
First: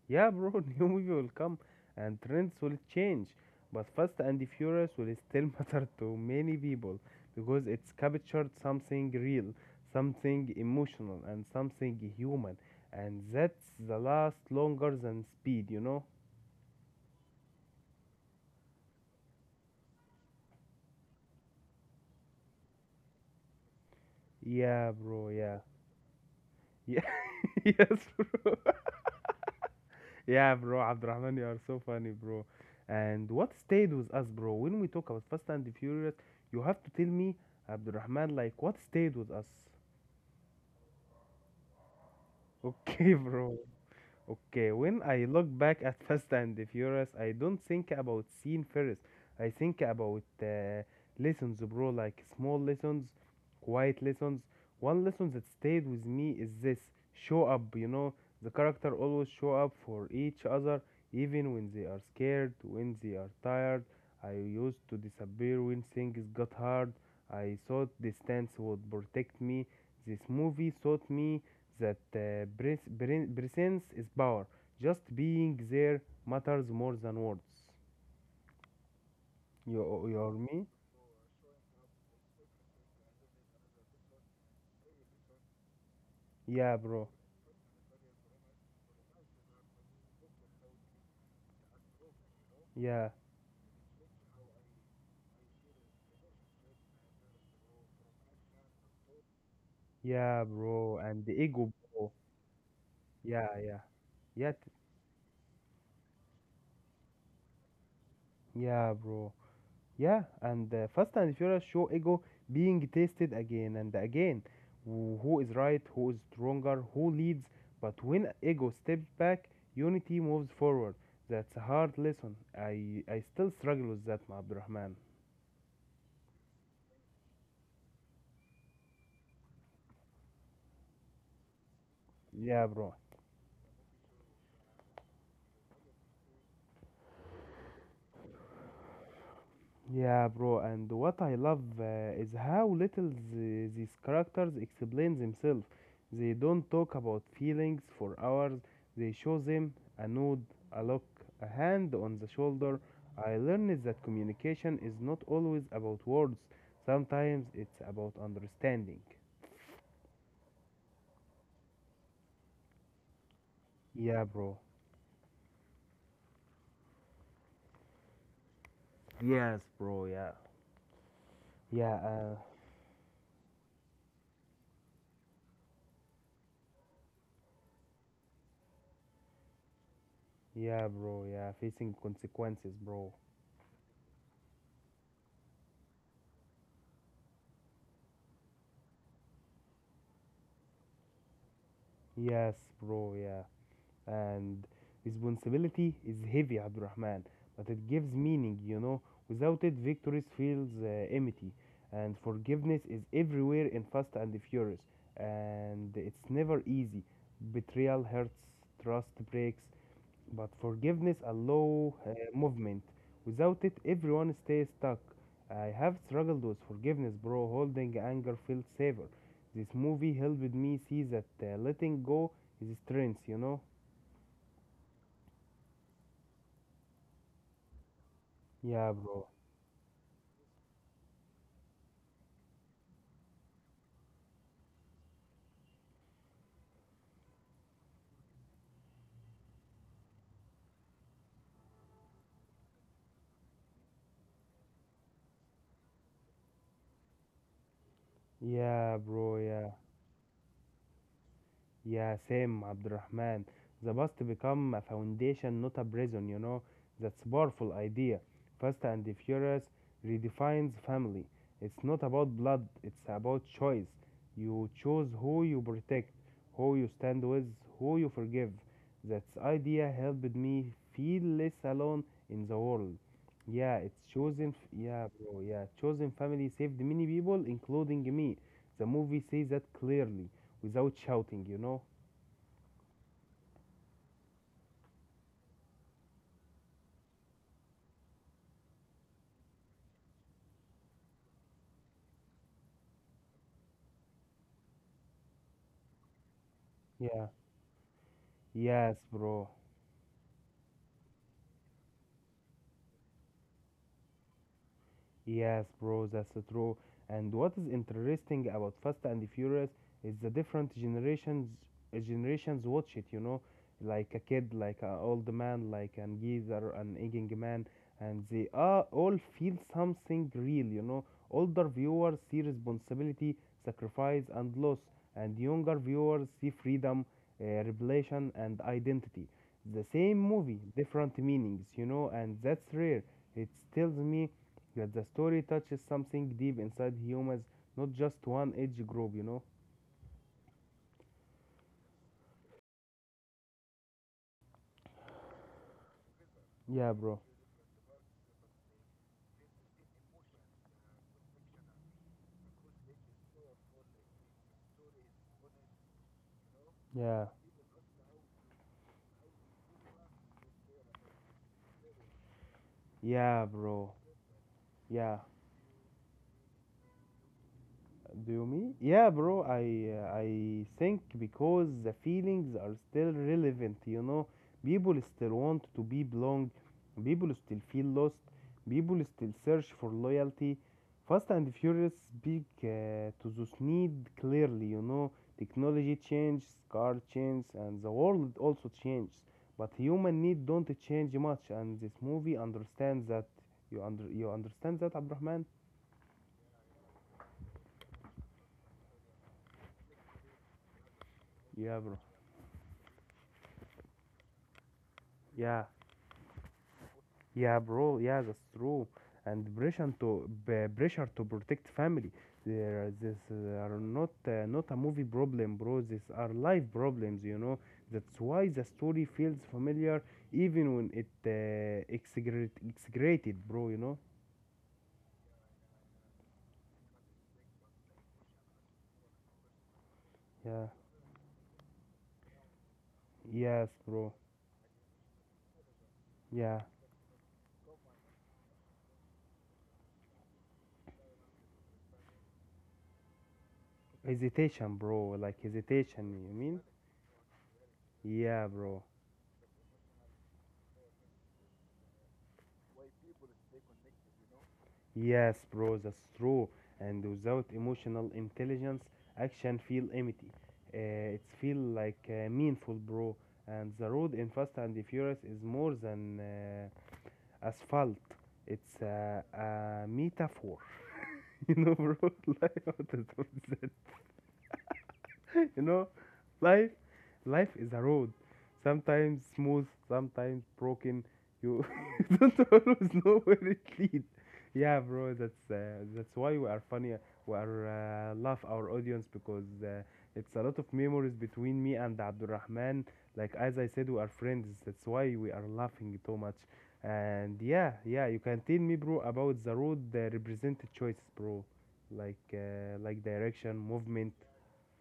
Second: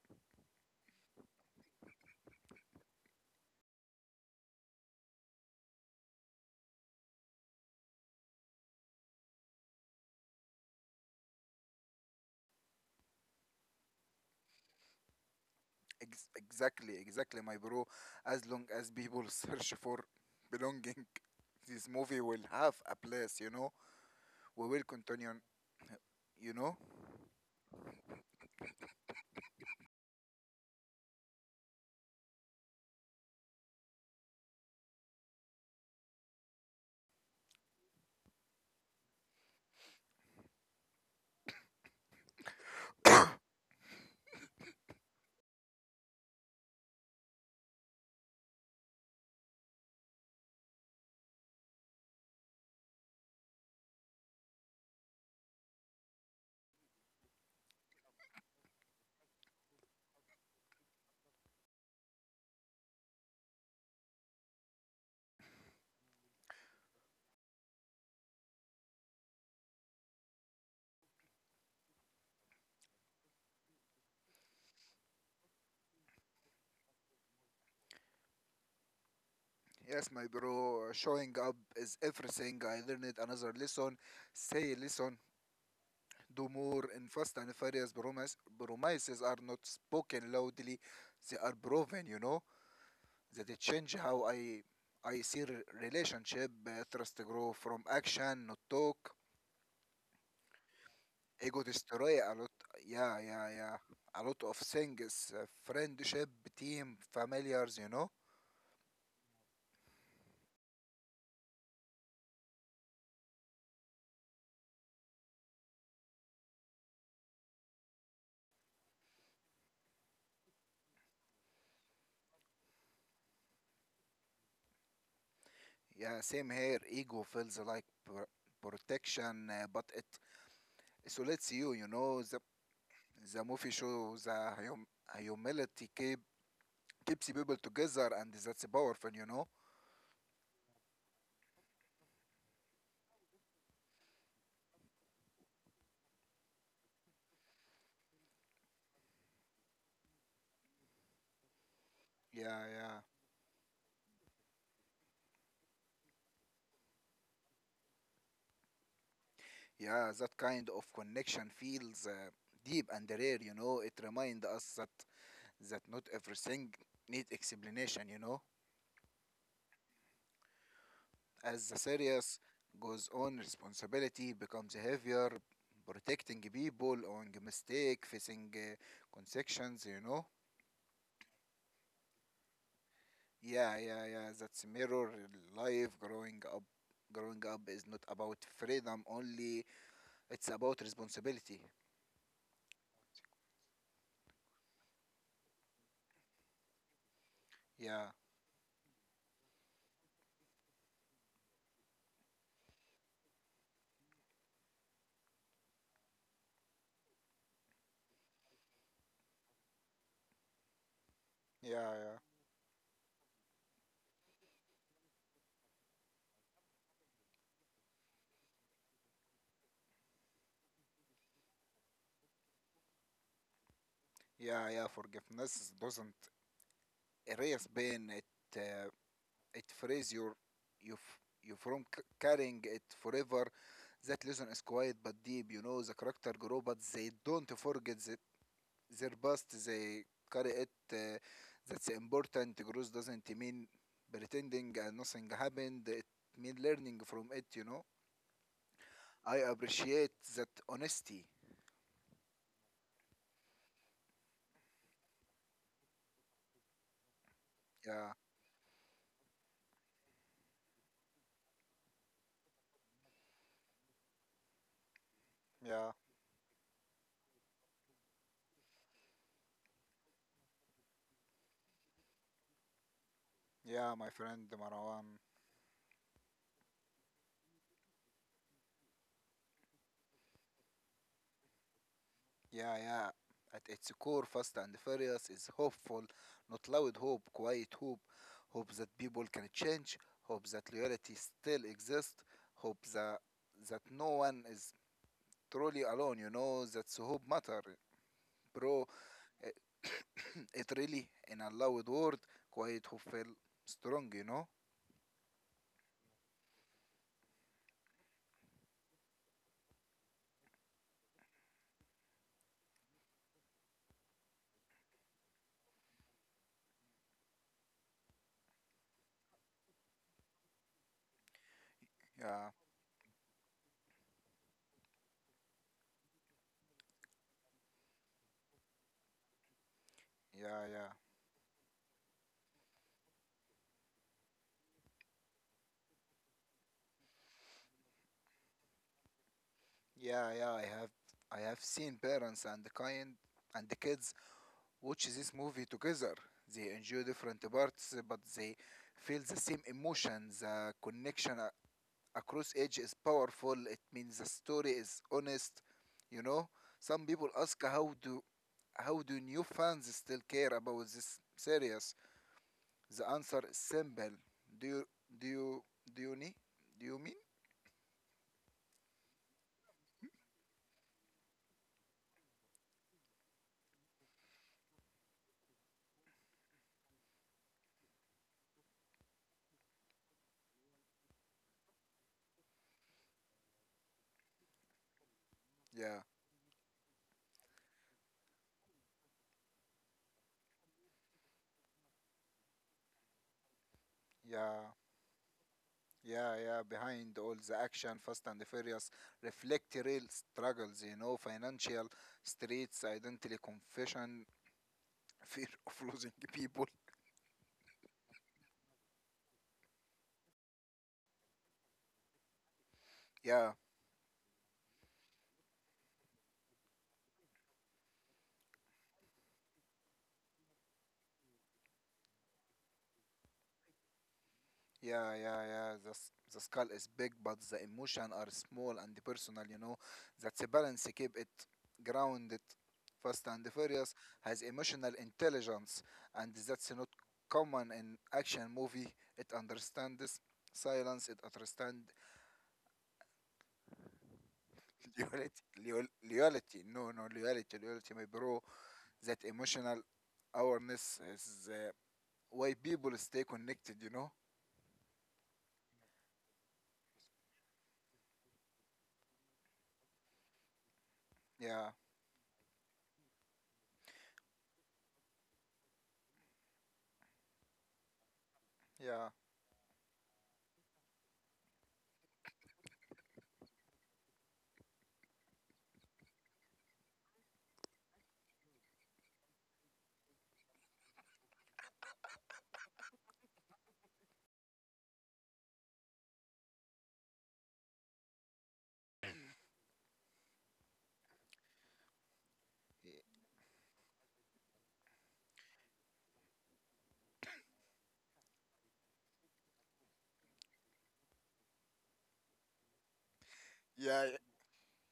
Yeah, bro, new movie will come and trends will change. But Fast and the Furious will still matter to many people because it's captured something real, something emotional, and something human. And that's the last longer than speed, you know? Ex- exactly, exactly, my bro. As long as people search for belonging, this movie will have a place. You know, we will Yeah, bro, continue. yeah. You know. Yeah, yes, bro. Yeah, bro, Abdurrahman, you are so funny, bro. And what stayed with us, bro, when we talk about Fast and the Furious, you have to tell me, Abdurrahman, like, what stayed with us? Okay, bro. Okay, when I look back at Fast and the Furious, I don't think about scene first. I think about uh, lessons, bro, like small lessons, quiet lessons. One lesson that stayed with me is this show up, you know, the character always show up for each other, even when they are scared, when they are tired. I used to disappear when things got hard. I thought distance would protect me. This movie taught me that uh, pres- pre- presence is power. Just being there matters more than words. Yes, You you my hear me? bro, showing up is everything. I learned another lesson. Say, listen, do Yeah, more in bro. Fast and Furious promise. Promises are not spoken loudly. They are proven, you know, Yeah, that it change how I I see re- relationship, uh, trust grow from action, not talk. yeah, bro. And the Ego ego, destroy bro. a lot. Yeah, yeah, Yeah, yeah. yeah, A lot of yeah, t- things. Uh, friendship, team, familiars, you know. yeah, bro. Yeah, and uh, Fast and Furious show ego being tested again and again. Wh- Who is right? Who is stronger? Who leads? But when ego steps back, unity moves forward. That's a hard lesson. I I still struggle with that, my Abdurrahman. Yeah, same here. Ego feels like pr- protection, uh, but it. So let's see you, you know, the Yeah, bro. the movie shows the hum humility keep, keeps people together, and that's powerful, you know. Yeah, bro. And what I love uh, is how little the, these characters explain themselves. They don't talk about feelings for hours. They show them a nod, a look, a hand on the Yeah, shoulder. yeah, I learned that communication is not always about words. Sometimes it's about understanding. yeah. That kind of connection feels uh, deep and rare, you know. It Yeah, reminds us bro. that that not everything needs explanation, you know. Yes, bro. Yeah. As the Yeah. series Uh, goes on, responsibility becomes heavier, protecting people on mistake, facing uh, consequences, you know. yeah, bro. Yeah. Facing consequences, bro. Yeah, yeah, yeah. That's mirror life growing up. Growing up is not about freedom only, it's about responsibility. Yes, bro. Yeah. And responsibility is heavy, Abdurrahman, but it Yeah, gives meaning, you know. Without it, victories feels uh, empty, and forgiveness is everywhere in Fast and Furious, and it's never easy. Betrayal hurts, trust breaks, but forgiveness yeah, allow yeah. uh, movement. Without it, everyone stays stuck. I have struggled with forgiveness, bro. Holding anger feels safer. This movie helped me see that uh, letting go is strength, you know. Yeah, yeah. Forgiveness doesn't erase pain, it uh, Yeah, bro. it frees your you f- you from c- carrying it forever. That lesson is quiet but deep, you know, the character grow but they don't forget that their past, they carry it, uh, that's important. Growth doesn't mean pretending and nothing happened, it means learning from it, you know. Yeah, I bro. Yeah. appreciate that honesty. Yeah, same, Abdurrahman. The past become a foundation, not a prison, you know. That's powerful Yeah, idea. Fast and Furious redefines family. It's not about blood, it's about choice. You choose who you yeah, protect, who you stand with, who you forgive. That idea helped me feel less alone in the world. Yeah, yeah, my it's friend chosen. f- Yeah, Marwan. bro. Yeah, chosen family saved many people, including me. The movie says that clearly without shouting, you know? Yeah, yeah, at its core Fast and Furious is hopeful, not loud hope, quiet hope. Hope that people can change, hope that loyalty still exists, hope that that no one is truly alone. You know, that's hope Yeah. matter, bro. Yes, bro. It really in a loud word, quite who feel strong, you know. Yes, bro, that's true. And what is interesting about Fast and Furious is the different generations uh, generations watch it, you know, like a kid, like an old man, like an geezer, an aging man, and they uh, all feel something real, you know. Older viewers Yeah, see responsibility, sacrifice, and loss, and younger viewers see freedom, uh, revelation, and identity. The same yeah, movie, yeah, different meanings, you know, and that's rare. It tells me that the story touches something deep inside humans, not just one age group, you know? yeah, yeah. I have i have seen parents and the kind and the kids watch this movie together. They enjoy Yeah, bro. different parts, but they feel the same emotions. The connection a- across age is powerful, it means the story is honest, you know. Some people Yeah. ask, how do how do new fans still care about this series? The answer is Yeah, bro. simple. Do you do Yeah. you do you need do you mean? Do you mean? Yeah, bro. I uh, I think because the feelings are still relevant. You know, people still want to be belong. People still feel lost. People still search for loyalty. Fast and Furious speak uh, to this need clearly. You know, Yeah, technology changes, car changes, and the world also changes. But human need don't change much, and this movie understands that. You under you yeah, understand that, Abrahman? yeah, yeah. Behind all the action, Fast and the Furious reflect real struggles. You know, Yeah, financial bro. streets, identity, confession, fear Yeah. of losing people. Yeah, bro. Yeah, that's true. And pressure to b- pressure to protect family. There, are- this Yeah, uh, are not uh, not a movie problem, bro. These are life problems. You know. That's why the story feels familiar, even when it uh, exaggerate- exaggerated, bro. You know. yeah, yeah, yeah. The, s- the skull is big, but the emotion are small and personal, you know. That's a Yeah. balance. Keep it grounded. Fast and Yes, Furious bro. has emotional intelligence, and Yeah. that's not common in action movie. It understands silence. It understands Hesitation, bro. loyalty. Like Loyal, hesitation. You loyalty. mean? No, no, loyalty, loyalty, my bro. Yeah, bro. That emotional awareness is uh, why people stay connected, you know. Yes, bro, that's true. And without emotional intelligence, action feel empty. Uh, it's feel Yeah, like uh, meaningful, bro. And the road in Fast and the Furious is more than uh, asphalt. It's yeah, uh, a metaphor, you know, bro. Like what is that? You know, life life is a road, sometimes smooth, sometimes broken. You don't always know where it leads. Yeah, bro, that's uh, that's why we are funny. We are uh, love our audience because uh, it's a lot of memories between me and Abdulrahman. Like as I said, we are friends, that's why we are laughing so much. And yeah, yeah, you can tell me, bro, about the road that represented choices, bro. Like uh, like direction, yeah. movement.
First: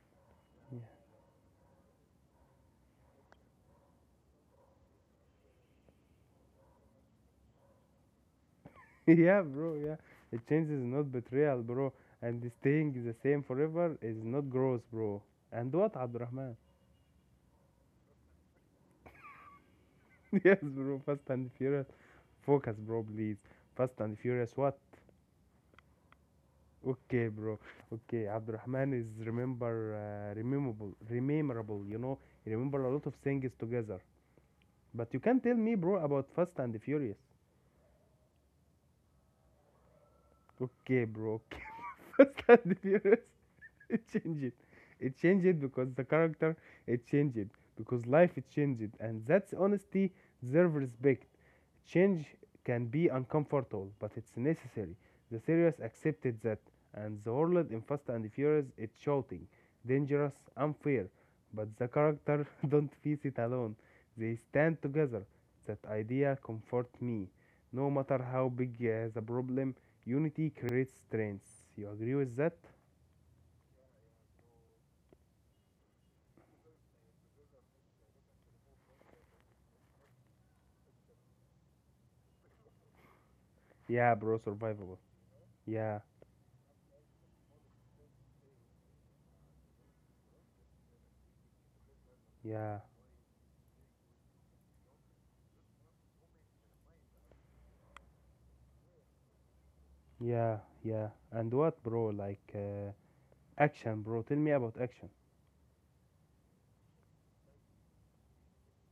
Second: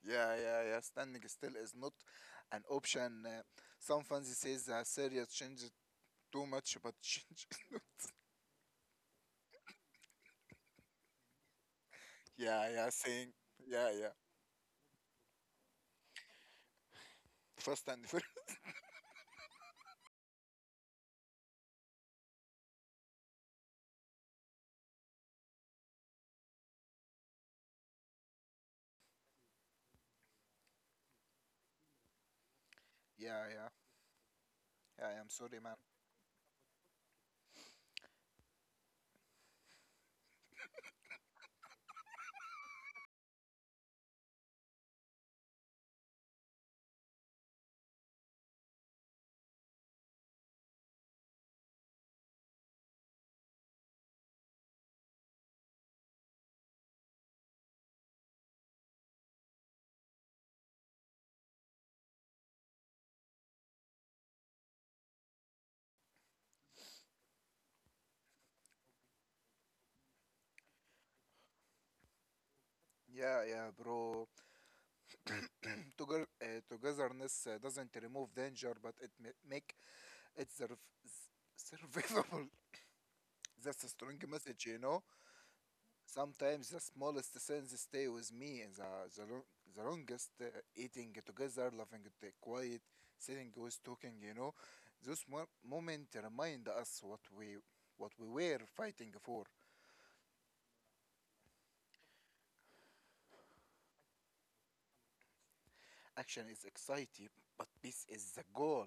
Yeah, yeah, yeah. Standing still is not an option. Uh, some fans says uh, Syria changed too much, but change not. Yeah, bro. Yeah, the change is not betrayal, bro. And Yeah, yeah. staying the Saying, same yeah, forever yeah. is not growth, bro. And what, Abdurrahman? First and first. Yes, bro. Fast and Furious. Focus, bro, please. Fast and Furious. What? Okay, bro. Okay, Abdurrahman is remember, uh, rememberable, rememberable. You know, he remember a lot of Yeah, things yeah, together. yeah. But you I'm can tell sorry, man. me, bro, about Fast and Furious. Okay, bro. Okay. Fast and Furious. It changed. It changed because the character it changed because life it changed, and that's honesty deserves respect. Change can be uncomfortable, but it's necessary. The series accepted that, and the world in Fast and Furious is shouting, dangerous, unfair. But the character don't face it alone. They stand together. That idea comforts me. No matter how big uh, the problem, unity creates strength. You agree with that? Yeah, yeah, bro. Together, uh, togetherness uh, doesn't remove danger, but it ma- make it surv- s- survivable. That's a Yeah, strong bro, message, you survivable. know. Yeah, Sometimes the smallest sins stay with me, and the, the, lo- the longest uh, eating together, laughing at the yeah, quiet, sitting with talking, you know. Those mo- moment remind us what we what we were fighting for. yeah, yeah. And what, bro? Like uh, action, bro. Tell me about action. Action is exciting, but peace is the goal.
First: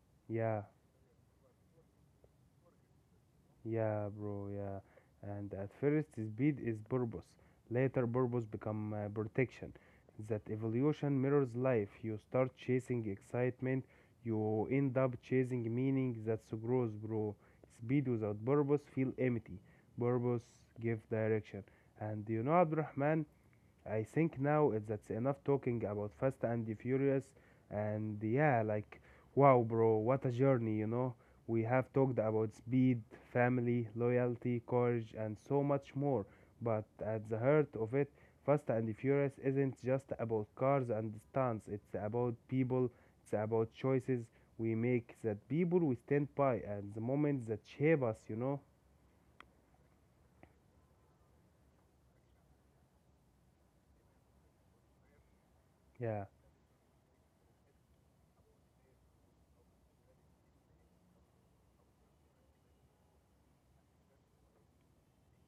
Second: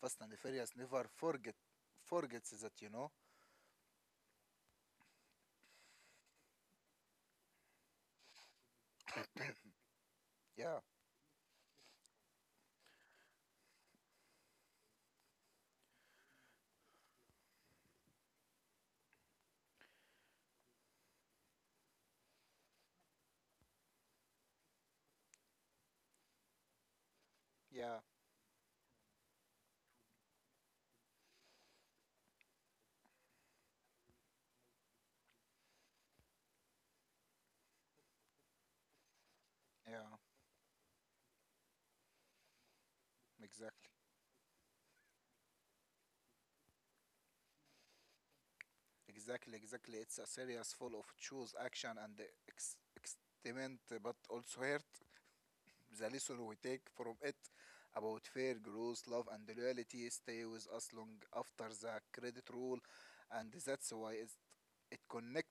Fast and the Yeah, Furious never forget forgets that, you know. yeah, bro. Yeah. And at first, speed is purpose. Later, purpose become uh, protection. That Yeah, evolution mirrors life. You start chasing excitement. You end up chasing meaning. That's gross, bro. Speed without purpose feel empty. Purpose give direction. And you know, Abdurrahman, I think now it- that's enough talking about Fast and the Furious. yeah, And yeah, like, wow, bro, what a journey, you know? We have talked about speed, family, loyalty, courage, and so much more. But at the heart of it, Fast and the Furious isn't just yeah, about cars and stunts, it's about people, it's about exactly. choices we make, that people we stand by, and the moments that shape us, you know? Exactly, exactly. It's a series full of choose action and the ex- experiment, but also hurt. The Yeah. lesson we take from it about fair growth, love, and loyalty stay with us long after the credit rule, and that's why it's, it connect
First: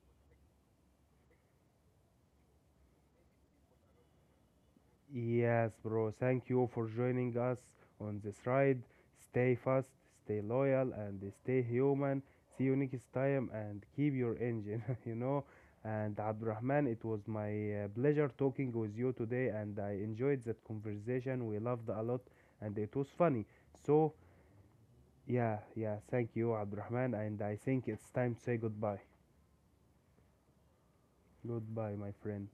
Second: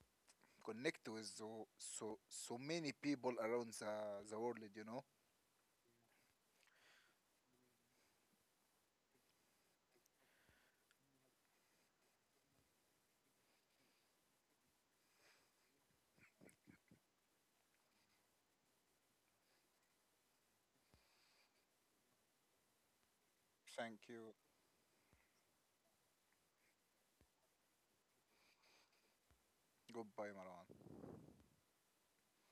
connect with so so so many people around the, the world. You know. Yes, bro. Thank you for joining us on this ride. Stay fast, stay loyal, and stay human. See you next time and keep your engine, you know. And Abdurrahman, it was my uh, pleasure talking with you today, and I enjoyed that conversation. We loved a lot, and it was funny. Thank So, you. yeah, yeah, thank you, Abdurrahman. And I think it's time to say goodbye. Goodbye, Marwan. Goodbye, my friend.